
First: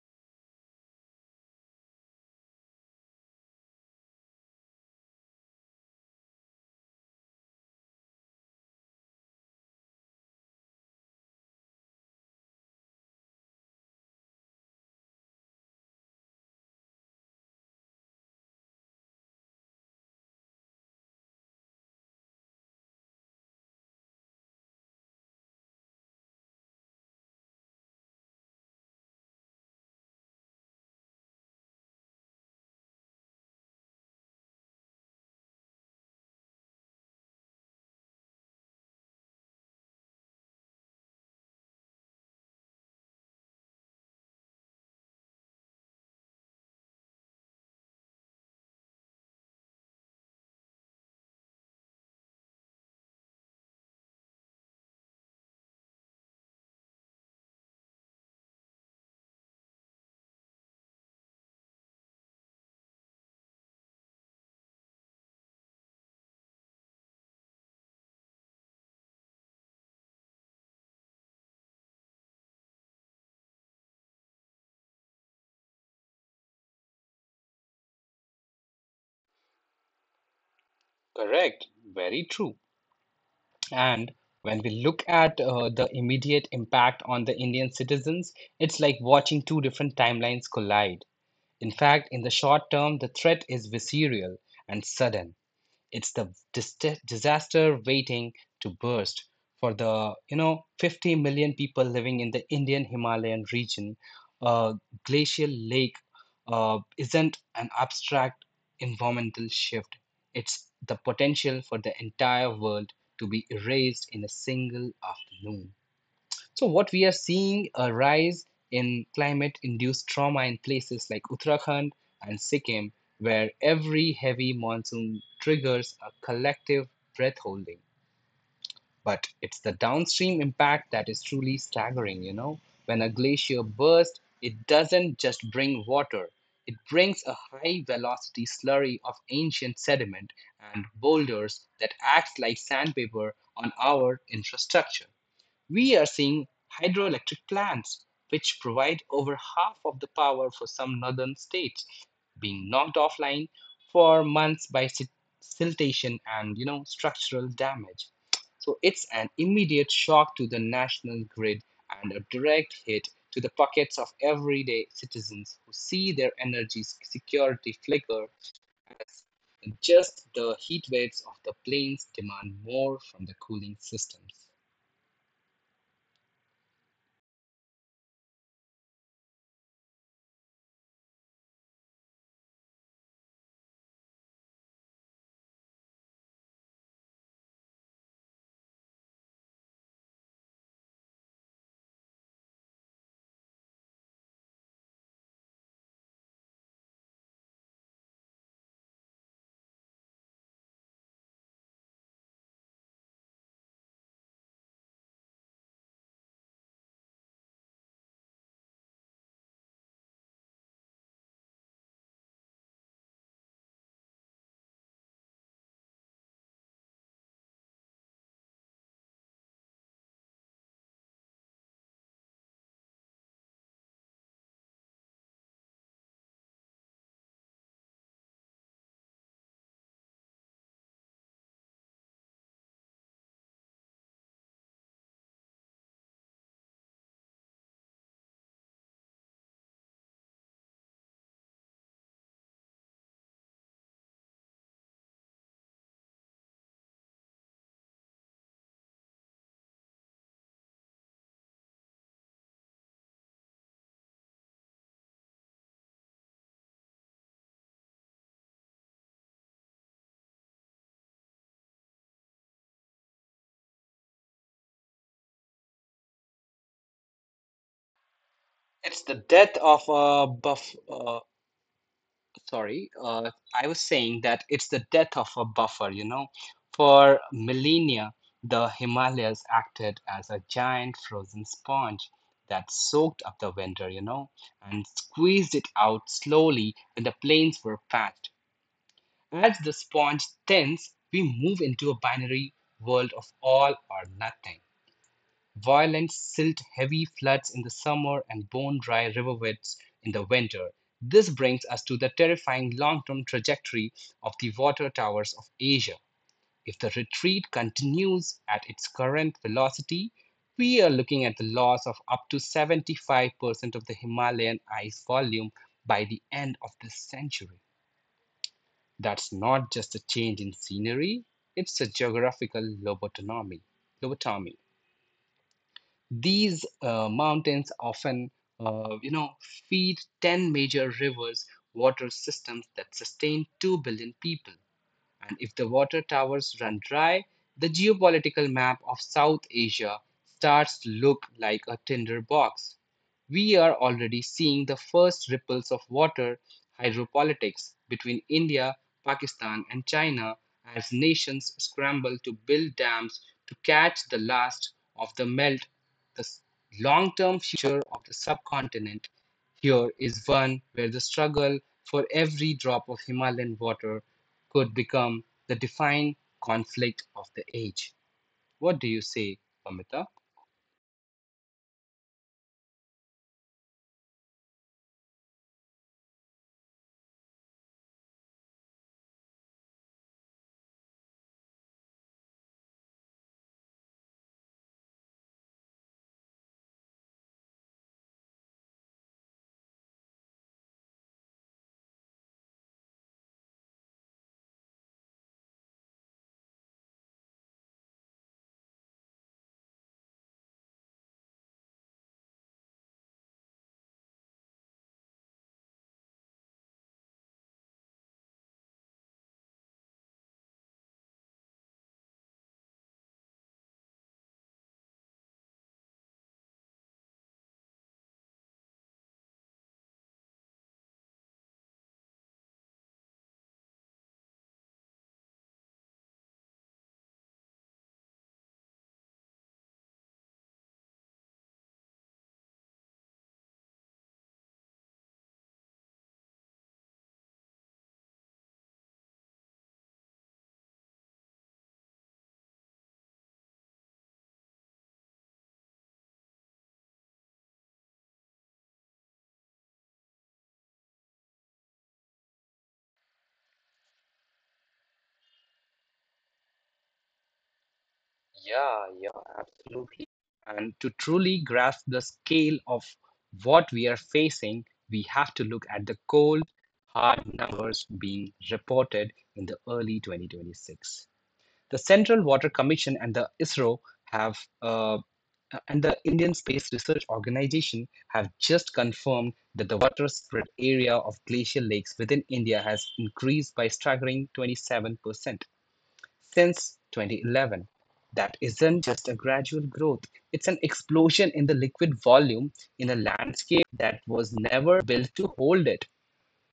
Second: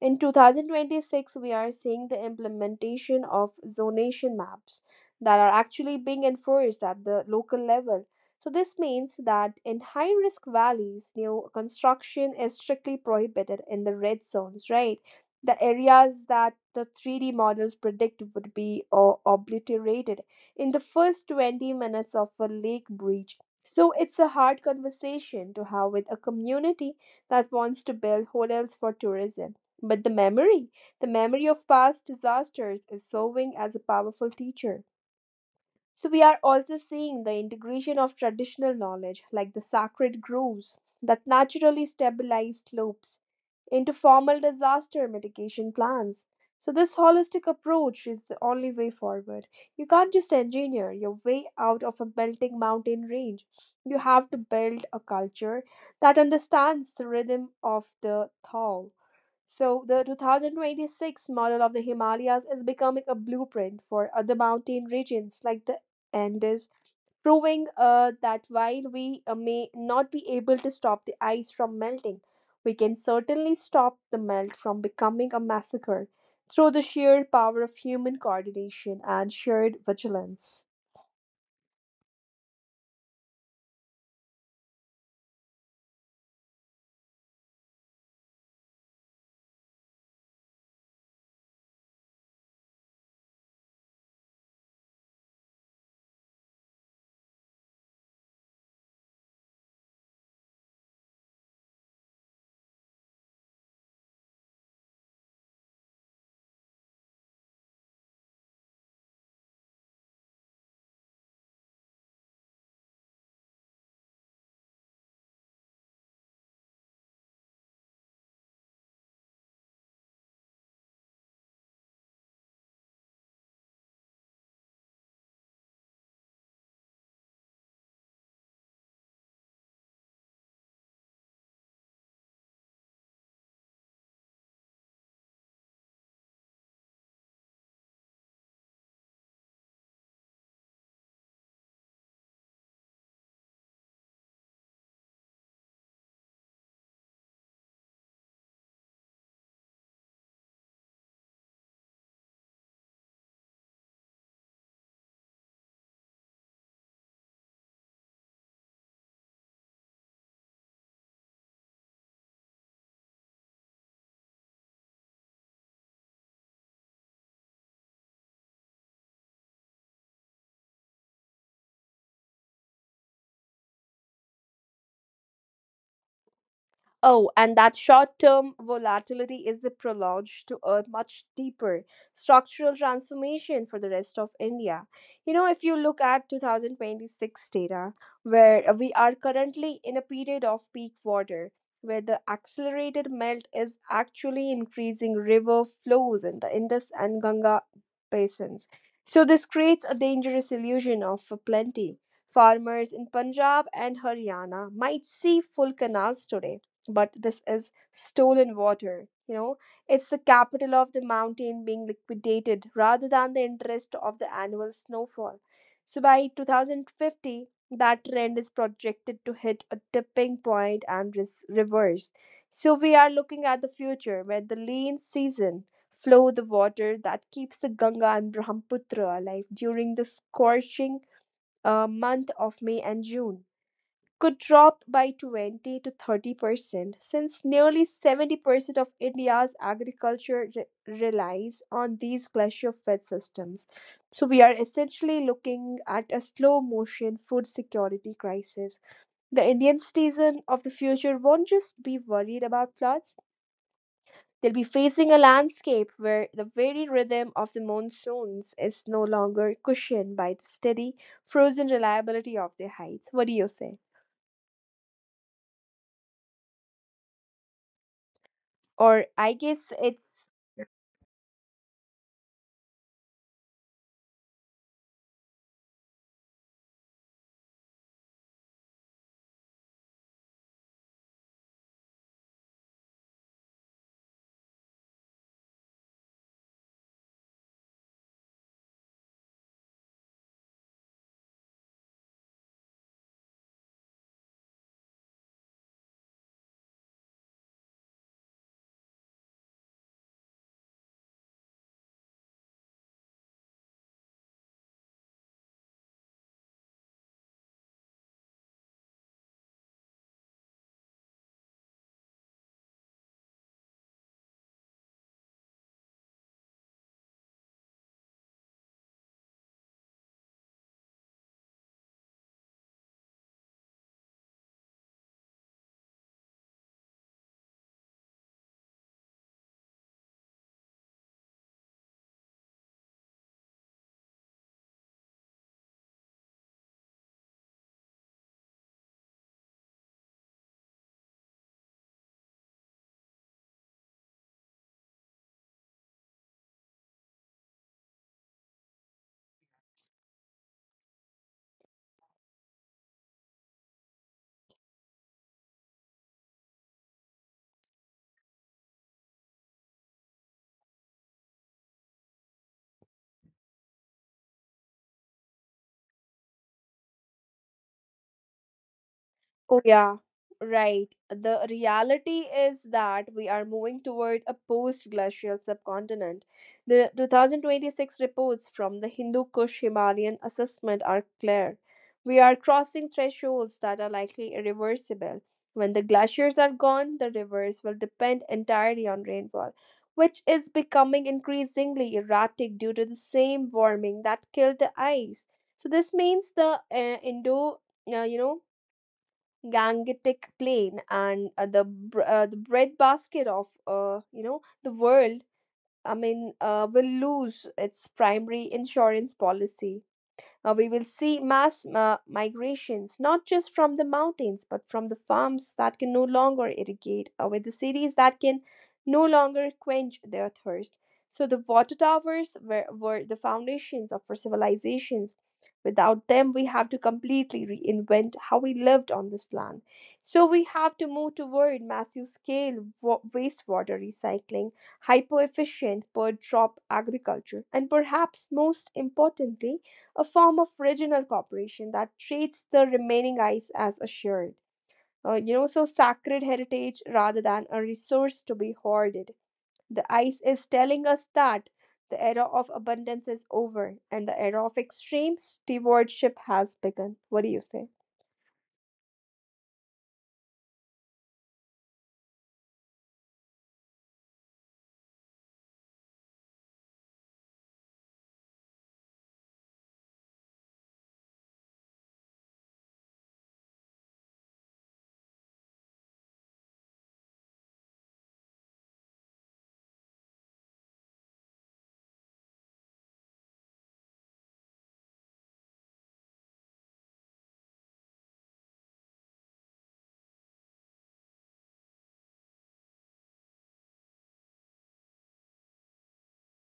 In 2026, we are seeing the implementation of zonation maps that are actually being enforced at the local level. So, this means that in high risk valleys, new construction is strictly prohibited in the red zones, right? The areas that the 3D models predict would be obliterated in the first 20 minutes of a lake breach. So, it's a hard conversation to have with a community that wants to build hotels for tourism. But the memory of past disasters, is serving as a powerful teacher. So, we are also seeing the integration of traditional knowledge, like the sacred groves that naturally stabilize slopes, into formal disaster mitigation plans. So, this holistic approach is the only way forward. You can't just engineer your way out of a melting mountain range. You have to build a culture that understands the rhythm of the thaw, so, the 2026 model of the Himalayas is becoming a blueprint for other mountain regions like the Andes, proving that while we may not be able to stop the ice from melting, we can certainly stop the melt from becoming a massacre through the sheer power of human coordination and shared vigilance. Correct, very true. And when we look at the immediate impact on the Indian citizens, it's like watching two different timelines collide. In fact, in the short term, the threat is visceral and sudden. It's the disaster waiting to burst for the, you know, 50 million people living in the Indian Himalayan region. A glacial lake isn't an abstract environmental shift. It's the potential for the entire world to be erased in a single afternoon. So, what we are seeing a rise in climate induced trauma in places like Uttarakhand and Sikkim, where every heavy monsoon triggers a collective breath holding. But it's the downstream impact that is truly staggering, you know? When a glacier bursts, it doesn't just bring water, it brings a high velocity slurry of ancient sediment and boulders that acts like sandpaper on our infrastructure. We are seeing hydroelectric plants, which provide over half of the power for some northern states, being knocked offline for months by siltation and structural damage. So it's an immediate shock to the national grid and a direct hit to the pockets of everyday citizens who see their energy security flicker as just the heat waves of the plains demand more from the cooling systems. Oh, and that short term volatility is the prologue to a much deeper structural transformation for the rest of India. You know, if you look at 2026 data, where we are currently in a period of peak water, where the accelerated melt is actually increasing river flows in the Indus and Ganga basins. So, this creates a dangerous illusion of plenty. Farmers in Punjab and Haryana might see full canals today, but this is stolen water. You know, it's the capital of the mountain being liquidated rather than the interest of the annual snowfall. So by 2050, that trend is projected to hit a tipping point and reverse. So we are looking at the future where the lean season flow, the water that keeps the Ganga and Brahmaputra alive during the scorching month of May and June could drop by 20 to 30%, since nearly 70% of India's agriculture relies on these glacier fed systems. So, we are essentially looking at a slow motion food security crisis. The Indian citizen of the future won't just be worried about floods. They'll be facing a landscape where the very rhythm of the monsoons is no longer cushioned by the steady, frozen reliability of their heights. What do you say? It's Or the I death guess of it's. a buff. Sorry, I was saying that it's the death of a buffer. For millennia, the Himalayas acted as a giant frozen sponge that soaked up the winter, and squeezed it out slowly when the plains were packed. As the sponge thins, we move into a binary world of all or nothing. Violent silt-heavy floods in the summer and bone-dry riverwebs in the winter. This brings us to the terrifying long-term trajectory of the water towers of Asia. If the retreat continues at its current velocity, we are looking at the loss of up to 75% of the Himalayan ice volume by the end of this century. That's not just a change in scenery, it's a geographical lobotomy. Lobotomy. These mountains often, uh, you know, feed 10 major rivers, water systems that sustain 2 billion people. And if the water towers run dry, the geopolitical map of South Asia starts to look like a tinderbox. We are already seeing the first ripples of water hydropolitics between India, Pakistan, and China as nations scramble to build dams to catch the last of the melt. The long term future of the subcontinent here is one where the struggle for every drop of Himalayan water could become the defining conflict of the age. What do you say, Oh, yeah, Amita? right. The reality is that we are moving toward a post glacial subcontinent. The 2026 reports from the Hindu Kush Himalayan assessment are clear. We are crossing thresholds that are likely irreversible. When the glaciers are gone, the rivers will depend entirely on rainfall, which is becoming increasingly erratic due to the same warming that killed the ice. So, this means the uh, you know, Gangetic Plain and the breadbasket of, the world. Will lose its primary insurance policy. We will see mass migrations, not just from the mountains, but from the farms that can no longer irrigate, with the cities that can no longer quench their thirst. So the water towers were the foundations of our civilizations. Without them, we have to completely reinvent how we lived on this land. So we have to move toward massive scale wastewater recycling, hyper efficient per drop agriculture, and perhaps most importantly, a form of regional cooperation that treats the remaining ice as assured. So sacred heritage rather than a resource to be hoarded. The ice is telling us that the era of abundance is over and the era of extreme stewardship has begun. What do you say? Yeah, yeah, absolutely. And to truly grasp the scale of what we are facing, we have to look at the cold, hard numbers being reported in the early 2026. The Central Water Commission and the ISRO have, uh, and the Indian Space Research Organization have, just confirmed that the water spread area of glacial lakes within India has increased by staggering 27% since 2011. That isn't just a gradual growth, it's an explosion in the liquid volume in a landscape that was never built to hold it.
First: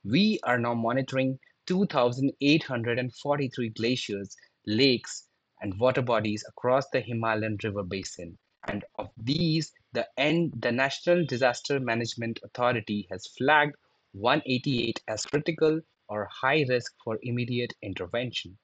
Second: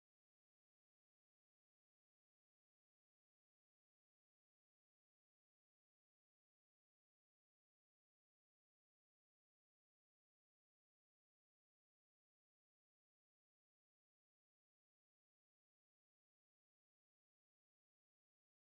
We are now monitoring 2,843 glaciers, lakes, and water bodies across the Himalayan River Basin. And of these, the National Disaster Management Authority has flagged 188 as critical or high risk for immediate intervention.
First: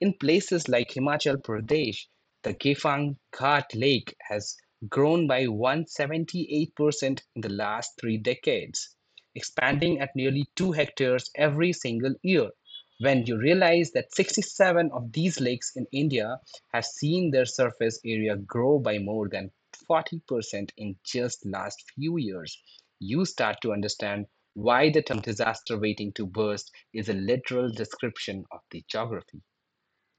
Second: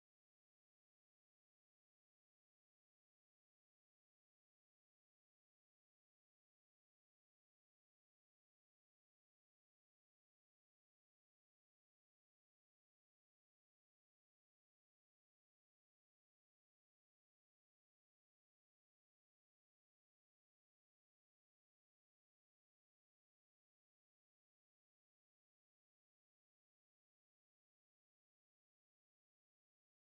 In places like Himachal Pradesh, the Gefang Ghat lake has grown by 178% in the last 3 decades, expanding at nearly 2 hectares every single year. When you realize that 67 of these lakes in India have seen their surface area grow by more than 40% in just last few years, you start to understand why the term disaster waiting to burst is a literal description of the geography,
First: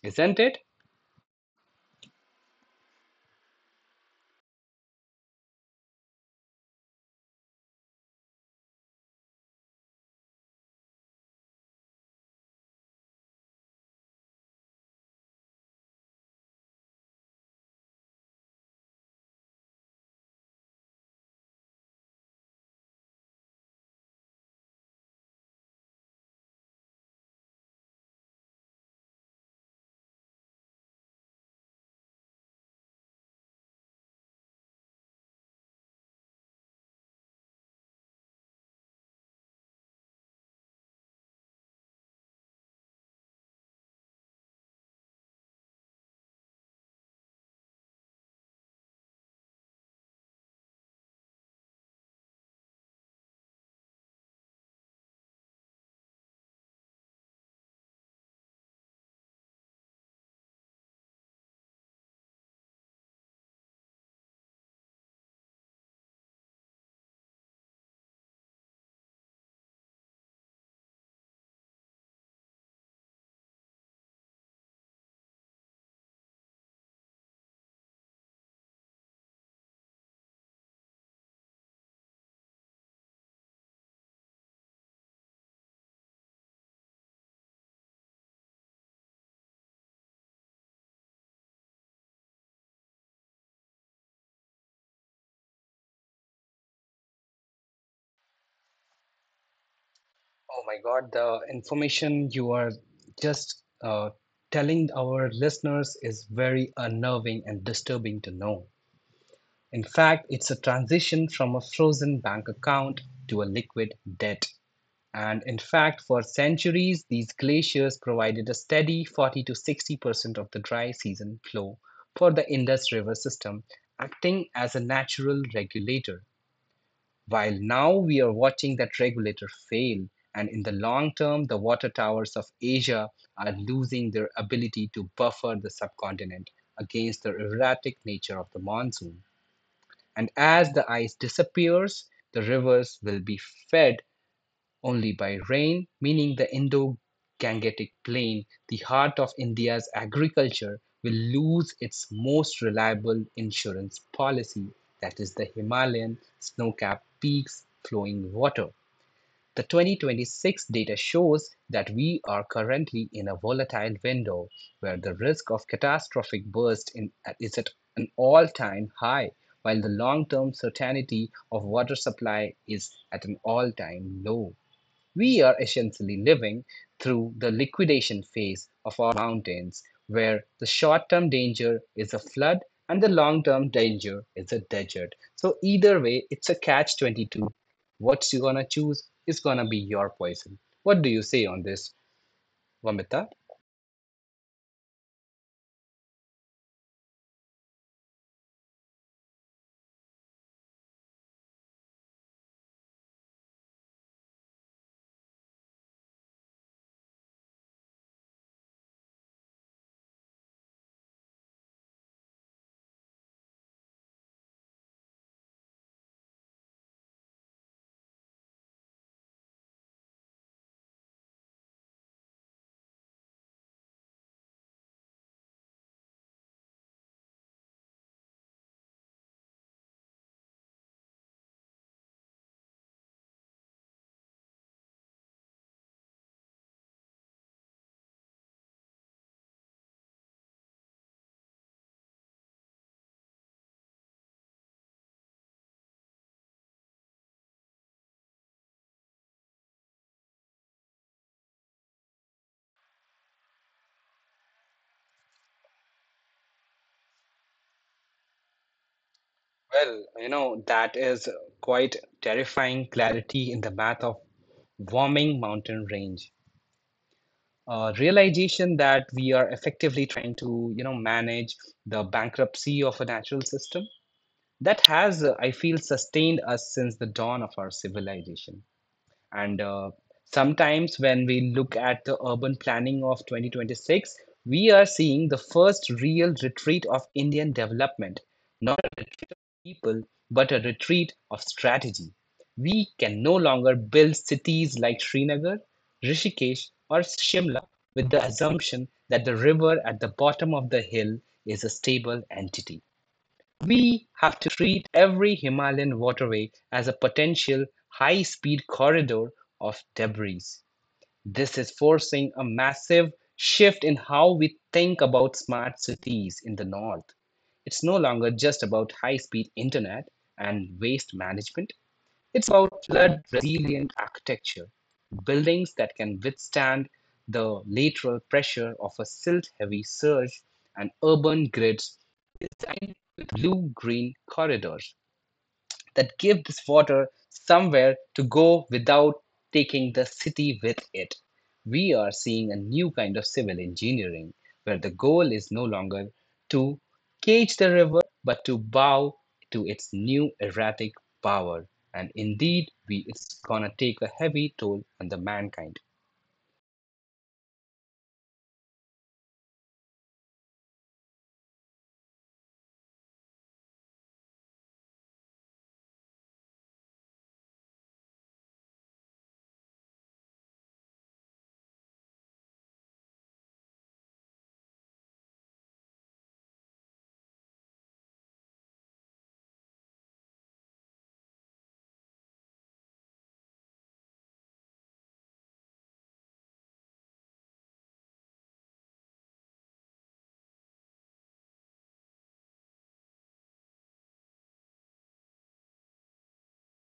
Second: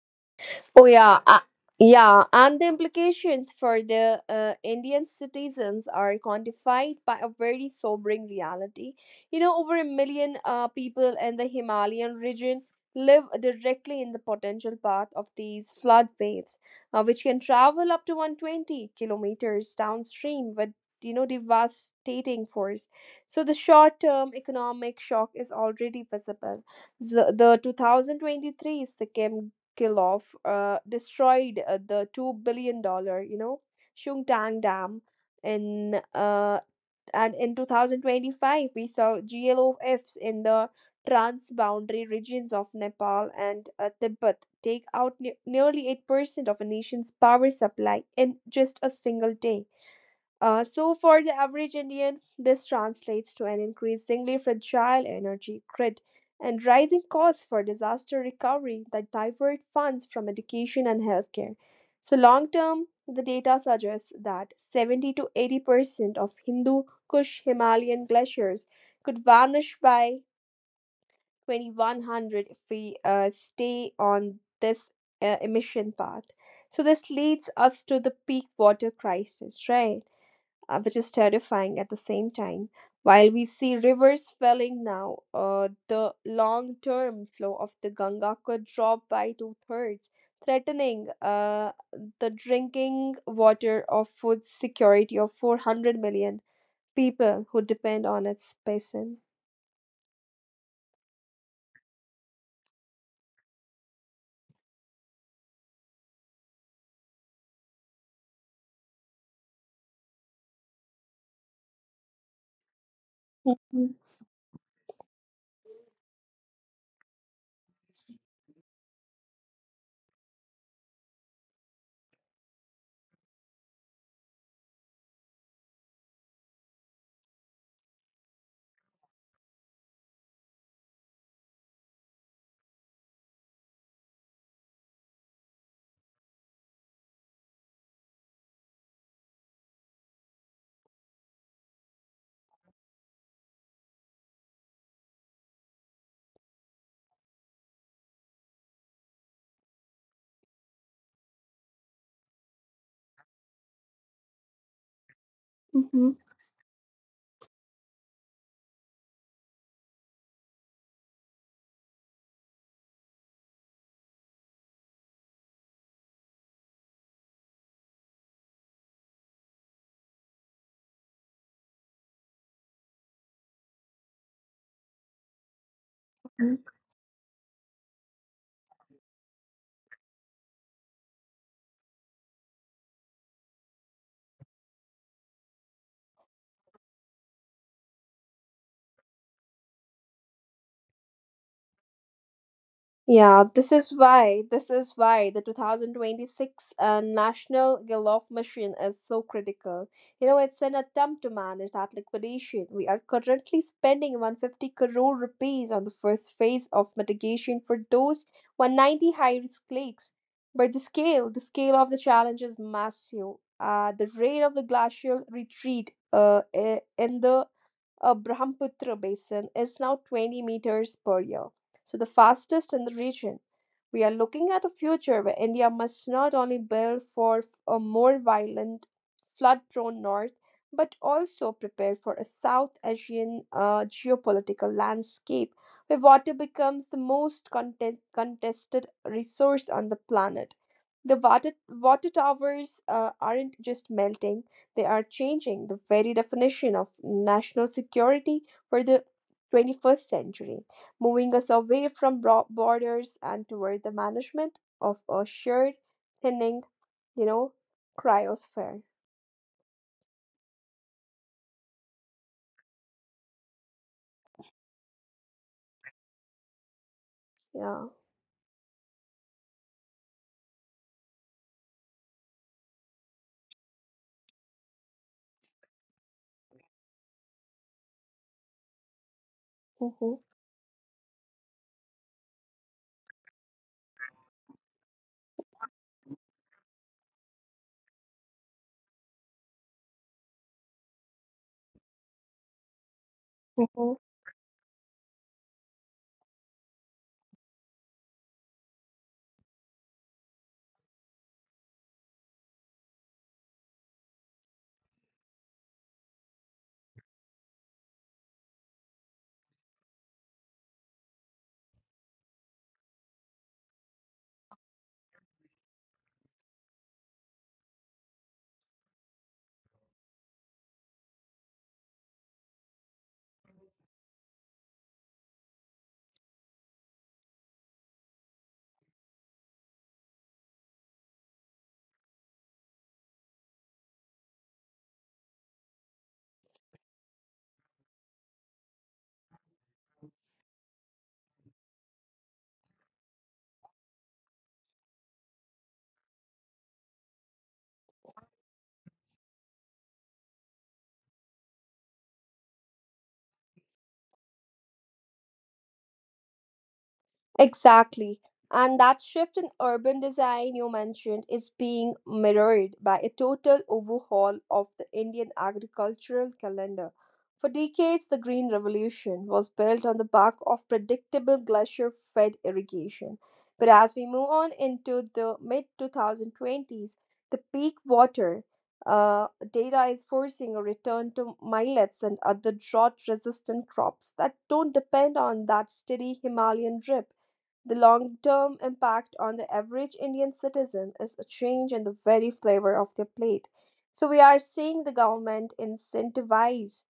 isn't it? Oh yeah, yeah, and the implications for the Indian citizens are quantified by a very sobering reality. You know, over a million people in the Himalayan region live directly in the potential path of these flood waves, which can travel up to 120 kilometers downstream with, you know, devastating force. So the short-term economic shock is already visible. The 2023 Sikkim kill-off destroyed the $2 billion, you know, Shungtang Dam. In uh, in 2025, we saw GLOFs in the trans-boundary regions of Nepal and Tibet, take out nearly 8% of a nation's power supply in just a single day. So, for the average Indian, this translates to an increasingly fragile energy grid and rising costs for disaster recovery that divert funds from education and healthcare. So, long term, the data suggests that 70 to 80% of Hindu Kush Himalayan glaciers could vanish by 2100 if we stay on this emission path. So, this leads us to the peak water crisis, right? Which is terrifying at the same time. While we see rivers falling now, the long term flow of the Ganga could drop by two thirds, threatening the drinking water of food security of 400 million people who depend on its basin. Oh my God, the information you are just telling our listeners is very unnerving and disturbing to know. In fact, it's a transition from a frozen bank account to a liquid debt. And in fact, for centuries, these glaciers provided a steady 40 to 60% of the dry season flow for the Indus River system, acting as a natural regulator. While now we are watching that regulator fail, and in the long term, the water towers of Asia are losing their ability to buffer the subcontinent against the erratic nature of the monsoon. And as the ice disappears, the rivers will be fed only by rain, meaning the Indo-Gangetic Plain, the heart of India's agriculture, will lose its most reliable insurance policy, that is the Mhm. Himalayan snow-capped peaks flowing water. The 2026 data shows that we are currently in a volatile window where the risk of catastrophic burst in, is at an all-time high, while the long-term certainty of water supply is at an all-time low. We are essentially living through the liquidation phase of our mountains, where the short term danger is a flood and the long term danger is a desert. So, either way, it's a catch 22. What's you gonna choose is gonna be your poison. What do you say on this, Vamita? Yeah, this is why the 2026 National Galof Machine is so critical. You know, it's an attempt to manage that liquidation. We are currently spending 150 crore rupees on the first phase of mitigation for those 190 high-risk lakes. But the scale of the challenge is massive. The rate of the glacial retreat in the Brahmaputra basin is now 20 meters per year, so the fastest in the region. We are looking at a future where India must not only build for a more violent, flood prone north, but also prepare for a South Asian geopolitical landscape where water becomes the most contested resource on the planet. The water towers aren't just melting, they are changing the very definition of national security for the 21st century, moving us away from broad borders and toward the management of a shared, thinning, you know, cryosphere. Well, you know, that is quite terrifying clarity in the math of warming mountain range. Yeah. Realization that we are effectively trying to, you know, manage the bankruptcy of a natural system that has, I feel, sustained us since the dawn of our civilization, and Mm-hmm. sometimes when we look at the urban planning of 2026, we are seeing the first real retreat of Indian development, not people but a retreat of strategy. We can no longer Mm-hmm. build cities like Srinagar, Rishikesh, or Shimla with the assumption that the river at the bottom of the hill is a stable entity. We have to treat every Himalayan waterway as a potential high speed corridor of debris. This is forcing a massive shift in how we think about smart cities in the north. It's no longer just about high speed internet and waste management, it's about flood resilient architecture, buildings that can withstand the lateral pressure of a silt heavy surge, and urban grids designed with blue green corridors that give this water somewhere to go without taking the city with it. We are seeing a new kind of civil engineering where the goal is no longer to cage the river but to bow to its new erratic power. And indeed, we, it's gonna take a heavy toll on the mankind. Exactly. And that shift in urban design you mentioned is being mirrored by a total overhaul of the Indian agricultural calendar. For decades, the Green Revolution was built on the back of predictable glacier fed irrigation. But as we move on into the mid 2020s, the peak water data is forcing a return to millets and other drought resistant crops that don't depend on that steady Himalayan drip. The long term impact on the average Indian citizen is a change in the very flavor of their plate. So, we are seeing the government incentivize,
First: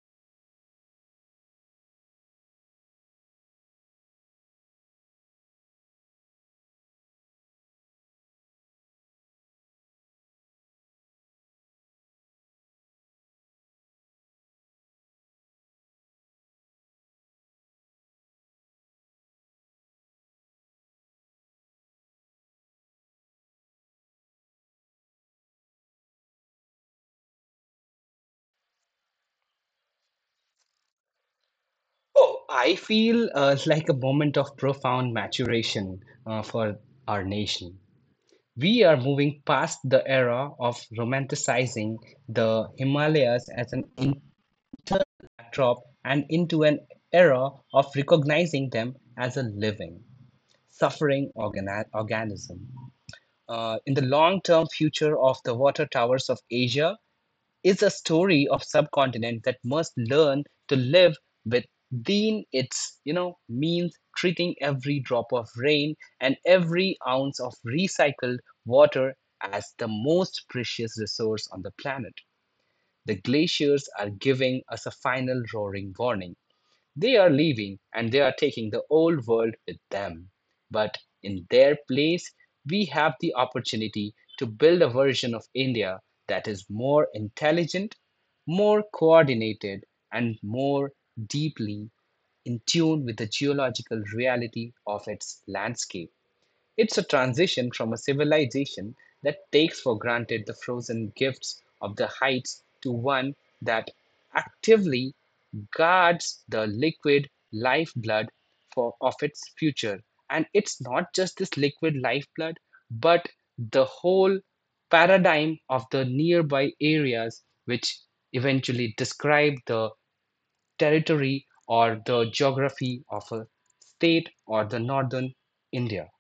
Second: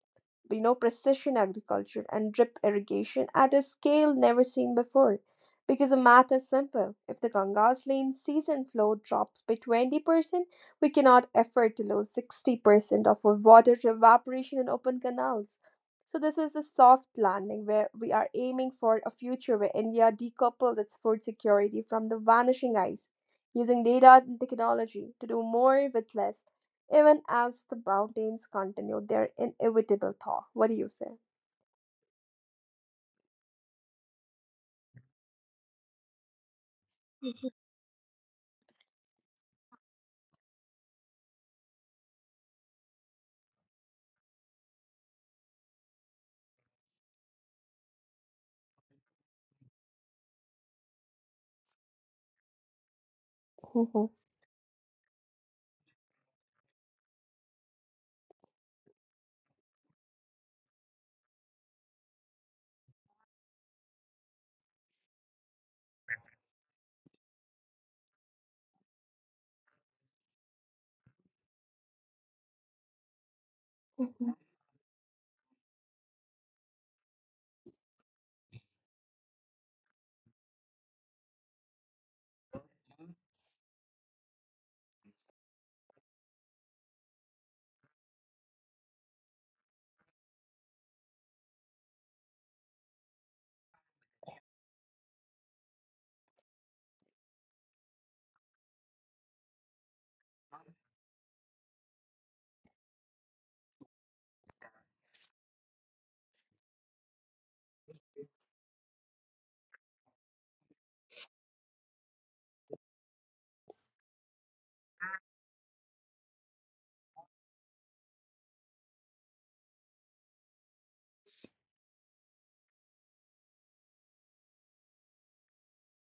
you know, precision agriculture and drip irrigation at a scale never seen before, because the math is simple. If the ganga's lane season flow drops by 20%, we cannot afford to lose 60% of our water to evaporation in open canals. So this is a soft landing, where we are aiming for a future where india decouples its food security from the vanishing ice, using data and technology to do more with less, even as the mountains continue their inevitable thaw. What do you say? Oh, I feel like a moment of profound maturation for our nation. We are moving past the era of romanticizing the Himalayas as an internal backdrop and into an era of recognizing them as a living, suffering organism. In the long term future of the water towers of Asia, is a story of subcontinent that must learn to live within its, you know, means, treating every drop of rain and every ounce of recycled water as the most precious resource on the planet. The glaciers are giving us a final roaring warning. They are leaving and they are taking the old world with them. But in their place, we have the opportunity to build a version of India that is more intelligent, more coordinated, and more deeply in tune with the geological reality of its landscape. It's a transition from a civilization that takes for granted the frozen gifts of the heights to one that actively guards the liquid lifeblood for, of its future. And it's not just this liquid lifeblood, but the whole paradigm of the nearby areas, which eventually describe the territory or the geography of a state or the northern India.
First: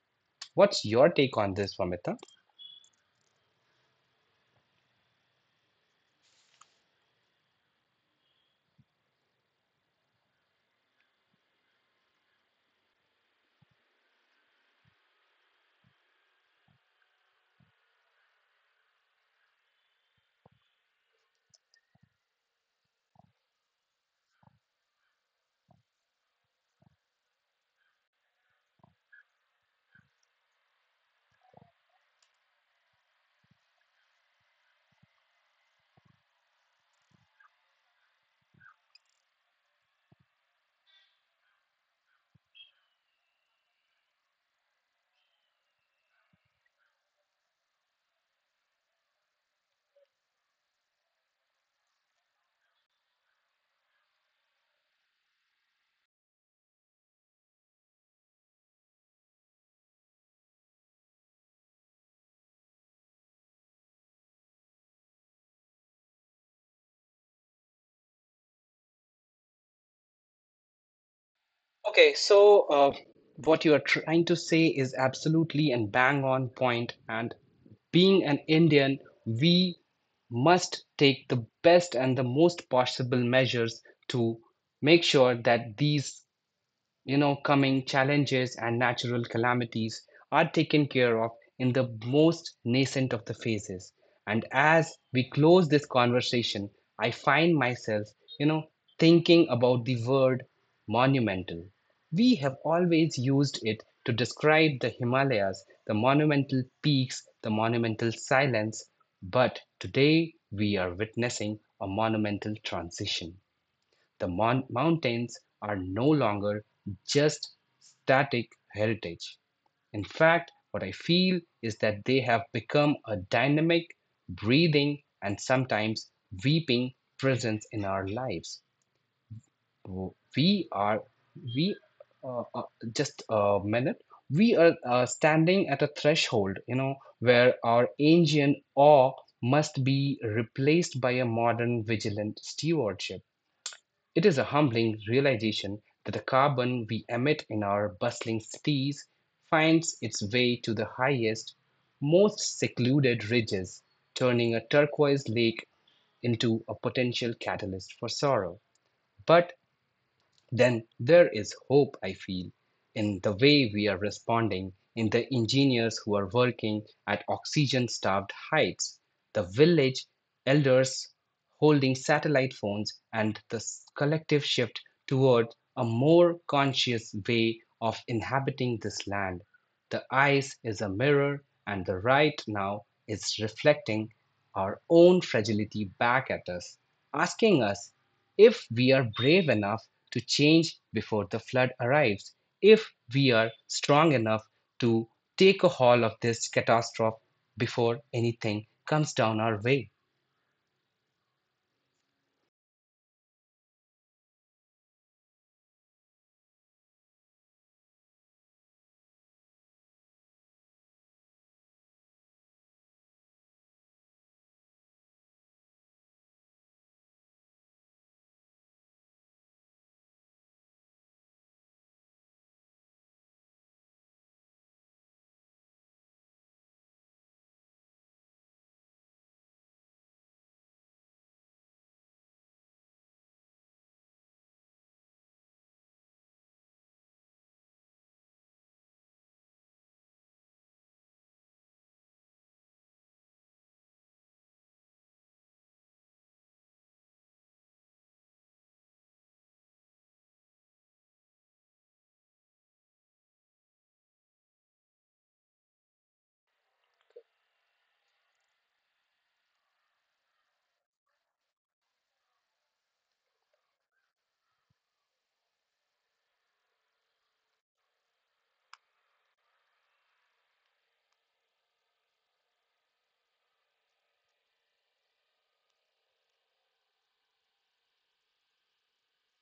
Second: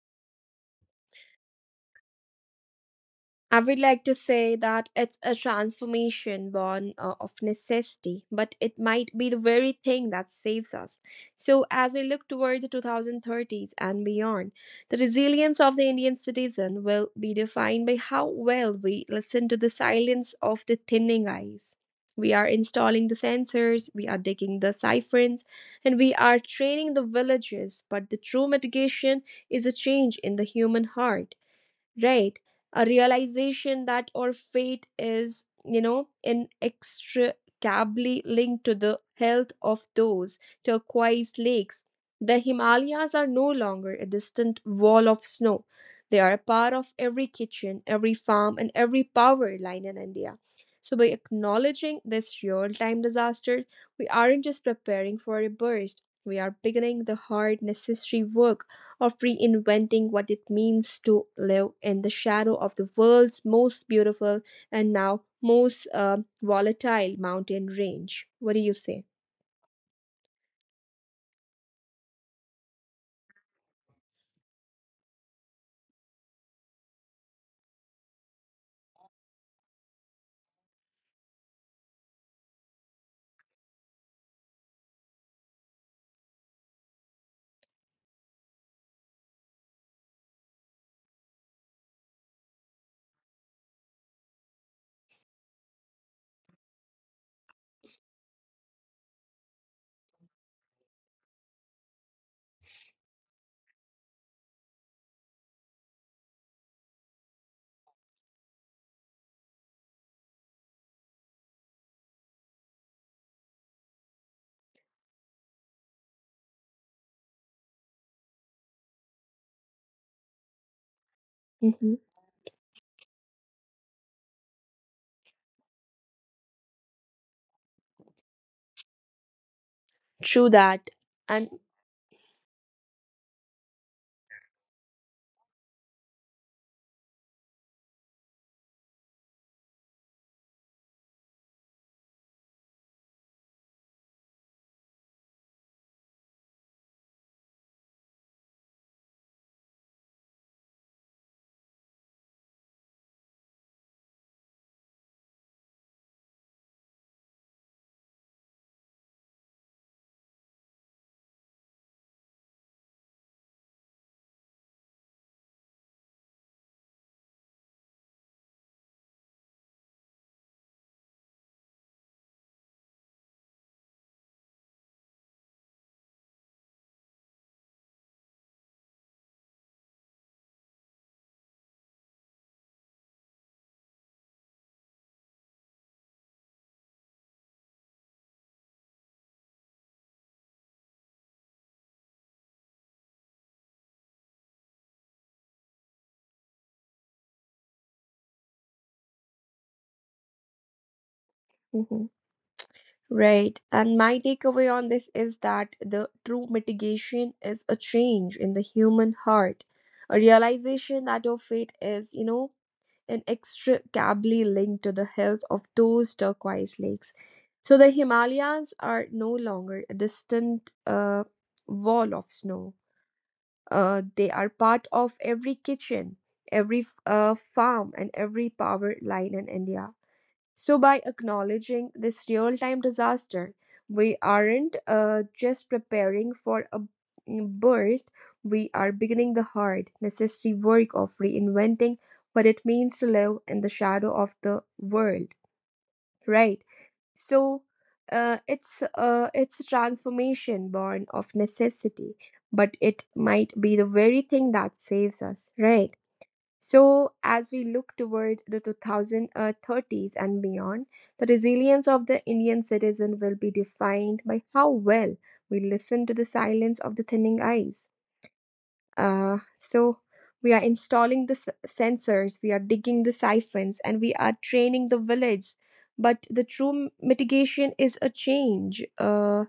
What's your take on this, Vamita? I would like to say that it's a transformation born of necessity, but it might be the very thing that saves us. So, as we look toward the 2030s and beyond, the resilience of the Indian citizen will be defined by how well we listen to the silence of the thinning ice. We are installing the sensors, we are digging the siphons, and we are training the villagers. But the true mitigation is a change in the human heart, right, a realization that our fate is, you know, inextricably linked to the health of those turquoise lakes. The himalayas are no longer a distant wall of snow, they are a part of every kitchen, every farm, and every power line in india. So by acknowledging this real-time disaster, we aren't just preparing for a burst, we are beginning the hard necessary work of reinventing what it means to live in the shadow of the world's most beautiful and now most volatile mountain range. What do you say? Okay, so, what you are trying to say is absolutely and bang on point. And being an Indian, we must take the best and the most possible measures to make sure that these, you know, coming challenges and natural calamities are taken care of in the most nascent of the phases. And as we close this conversation, I find myself, you know, thinking about the word monumental. We have always used it to describe the Himalayas, the monumental peaks, the monumental silence. But today we are witnessing a monumental transition. The mountains are no longer just static heritage. In fact, what I feel is Mhm. that they have become a dynamic, breathing, and sometimes weeping presence in our lives. True We that. are, And we, uh, uh, just a minute, we are standing at a threshold, you know, where our ancient awe must be replaced by a modern vigilant stewardship. It is a humbling realization that the carbon we emit in our bustling cities finds its way to the highest, most secluded ridges, turning a turquoise lake into a potential catalyst for sorrow. But then there is hope, I feel, in the way we are responding, in the engineers who are working at oxygen starved heights, the village elders holding satellite phones, and the collective shift toward a more conscious way of inhabiting this land. The ice is a mirror, and the right now is reflecting our own fragility back at us, asking us if we are brave enough to change before the flood arrives, if we are strong enough to take a hold of this catastrophe before anything comes down our way. Mhm. Right. And my takeaway on this is that the true mitigation is a change in the human heart, a realization that your fate is, you know, inextricably linked to the health of those turquoise lakes. So the Himalayas are no longer a distant wall of snow. They are part of every kitchen, every farm, and every power line in India. So, by acknowledging this real time disaster, we aren't just preparing for a burst, we are beginning the hard, necessary work of reinventing what it means to live in the shadow of the world, right? So, it's a transformation born of necessity, but it might be the very thing that saves us, right? So, as we look toward the 2030s and beyond, the resilience of the Indian citizen will be defined by how well we listen to the silence of the thinning ice. So, we are installing the sensors, we are digging the siphons, and we are training the village. But the true mitigation is a change.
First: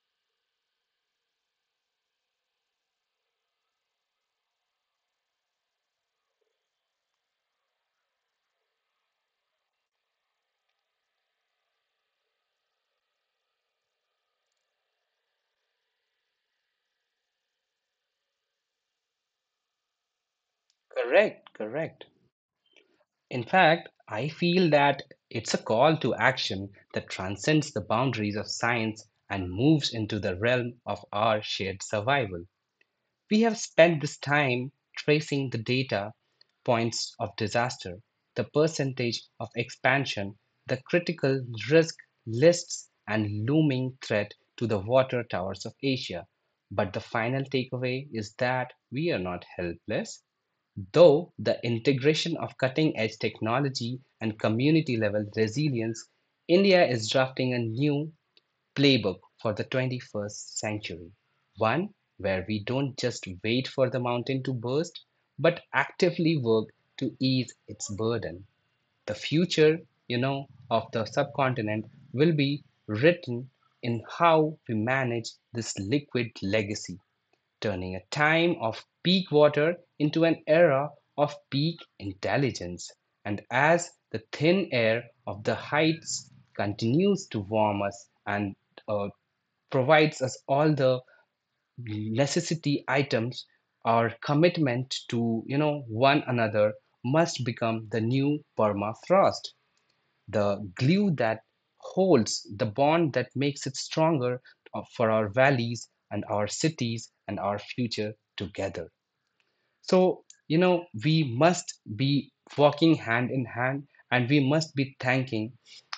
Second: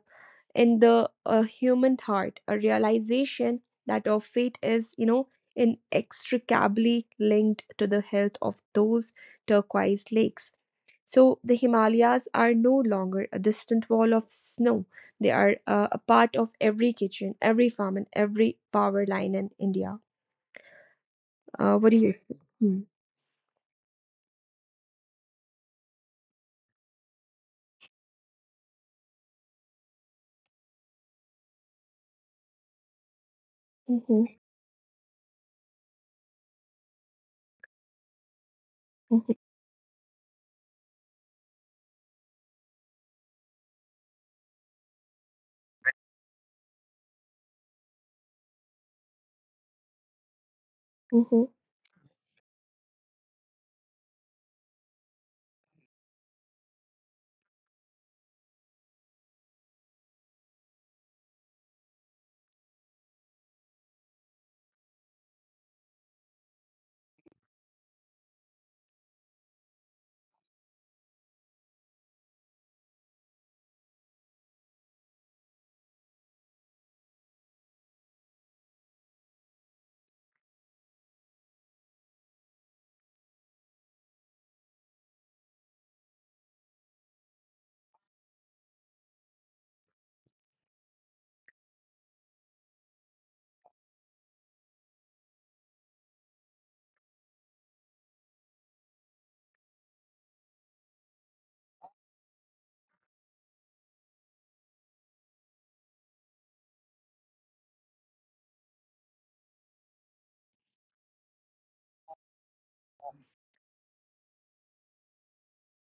In the human heart, a realization that our fate is, you know, inextricably linked to the health of those turquoise lakes. So the himalayas are no longer a distant wall of snow, they are a part of every kitchen, every farm, and every power line in india. Correct, Uh, what do correct. you think? Hmm. In fact, I feel that it's a call to action that transcends the boundaries of science and moves into the realm of our shared survival. We have spent this Mhm, time tracing the data points of disaster, the percentage mhm, of expansion, the critical risk lists, and looming threat to the water towers of Asia. But the final takeaway is that we are not helpless. Though mhm. the integration of cutting edge technology and community level resilience, India is drafting a new playbook for the 21st century. One where we don't just wait for the mountain to burst, but actively work to ease its burden. The future, you know, of the subcontinent will be written in how we manage this liquid legacy, turning a time of peak water into an era of peak intelligence. And as the thin air of the heights continues to warm us and uh, provides us all the necessity items, our commitment to, you know, one another must become the new permafrost, the glue that holds, the bond that makes it stronger for our valleys and our cities and our future together. So, you know, we must be walking hand in hand and we must be thanking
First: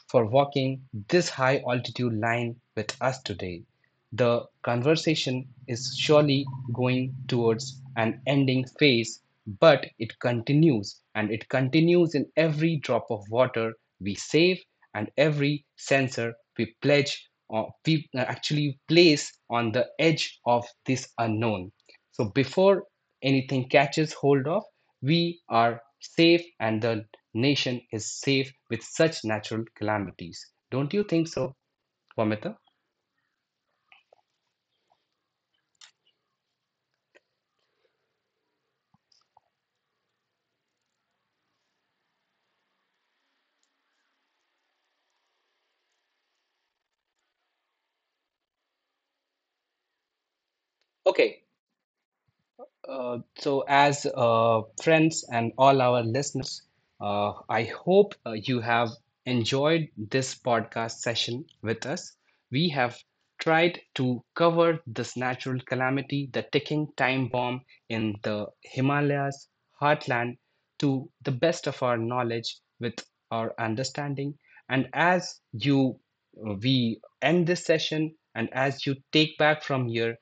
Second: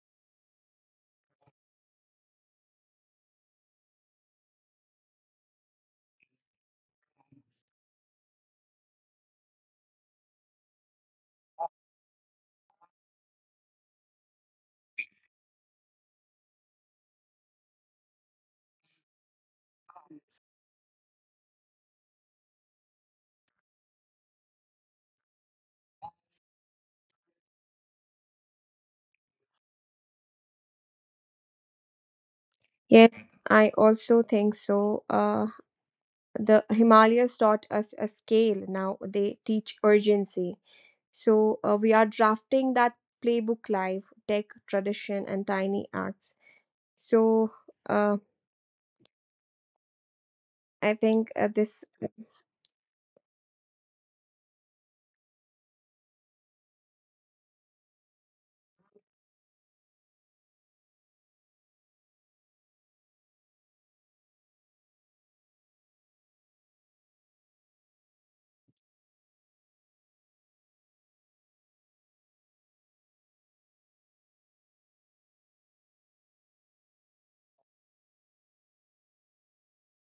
for walking this high altitude line with us today. The conversation is surely going towards an ending phase, but it continues and it continues in every drop of water we save and every sensor we pledge or we actually place on the edge of this unknown. So before anything catches hold of, we are safe and the nation is safe with such natural calamities. Don't you think so, Vamita? Yes, I also think so. uh, the himalayas taught us a scale, now they teach urgency. So we are drafting that playbook live, tech, tradition, and tiny acts. So uh, I think Okay, this. so, as friends and all our listeners, I hope you have enjoyed this podcast session with us. We have tried to cover this natural calamity, the ticking time bomb in the Himalayas heartland, to the best of our knowledge with our understanding. And as you we end this session, and as you take back from here,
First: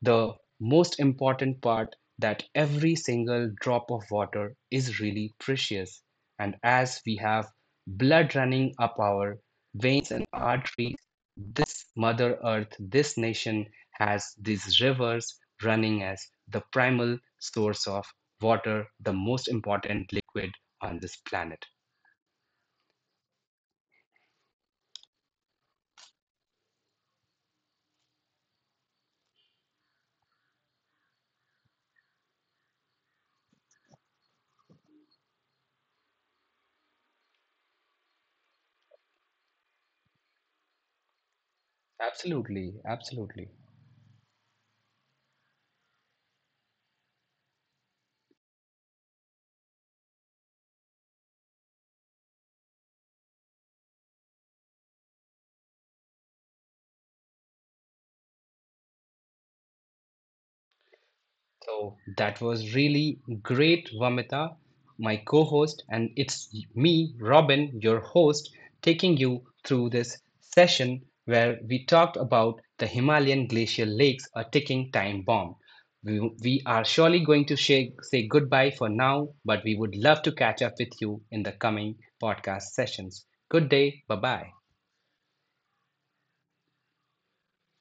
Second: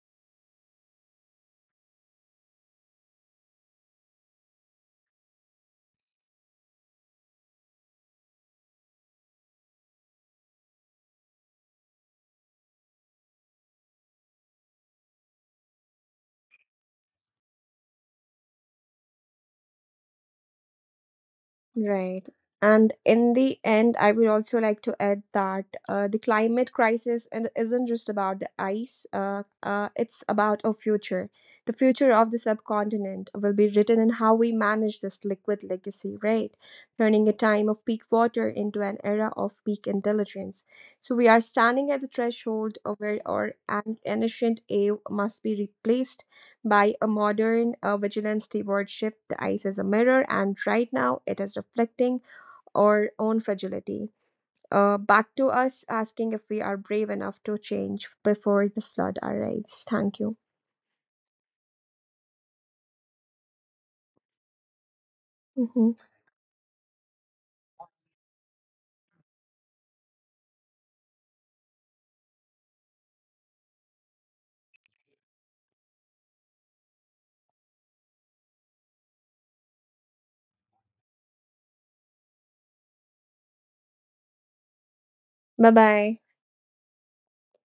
the most important part that every single drop of water is really precious. And as we have blood running up our veins and arteries, this Mother Earth, this nation has these rivers running as the primal source of water, the most important liquid on this planet. Right. And in the end, I would also like to add that the climate crisis and isn't just about the ice, it's about our future. The future of the subcontinent will be written in how we manage this liquid legacy, right? Turning a time of peak water into an era of peak intelligence. So we are standing at the Absolutely, threshold of where absolutely. our ancient awe must be replaced by a modern vigilant stewardship. The ice is a mirror, and right now it is reflecting our own fragility. Back to us, asking if we are brave enough to change before the flood arrives. Thank you. So that was really great, Vamita, my co host, Hmm. and it's me, Robin, your host, taking you through this session where we talked about the Himalayan glacial lakes, a ticking time bomb. We are surely going to say goodbye for now, but we would love to catch up with you in the coming podcast sessions. Good day. Bye bye. Bye bye.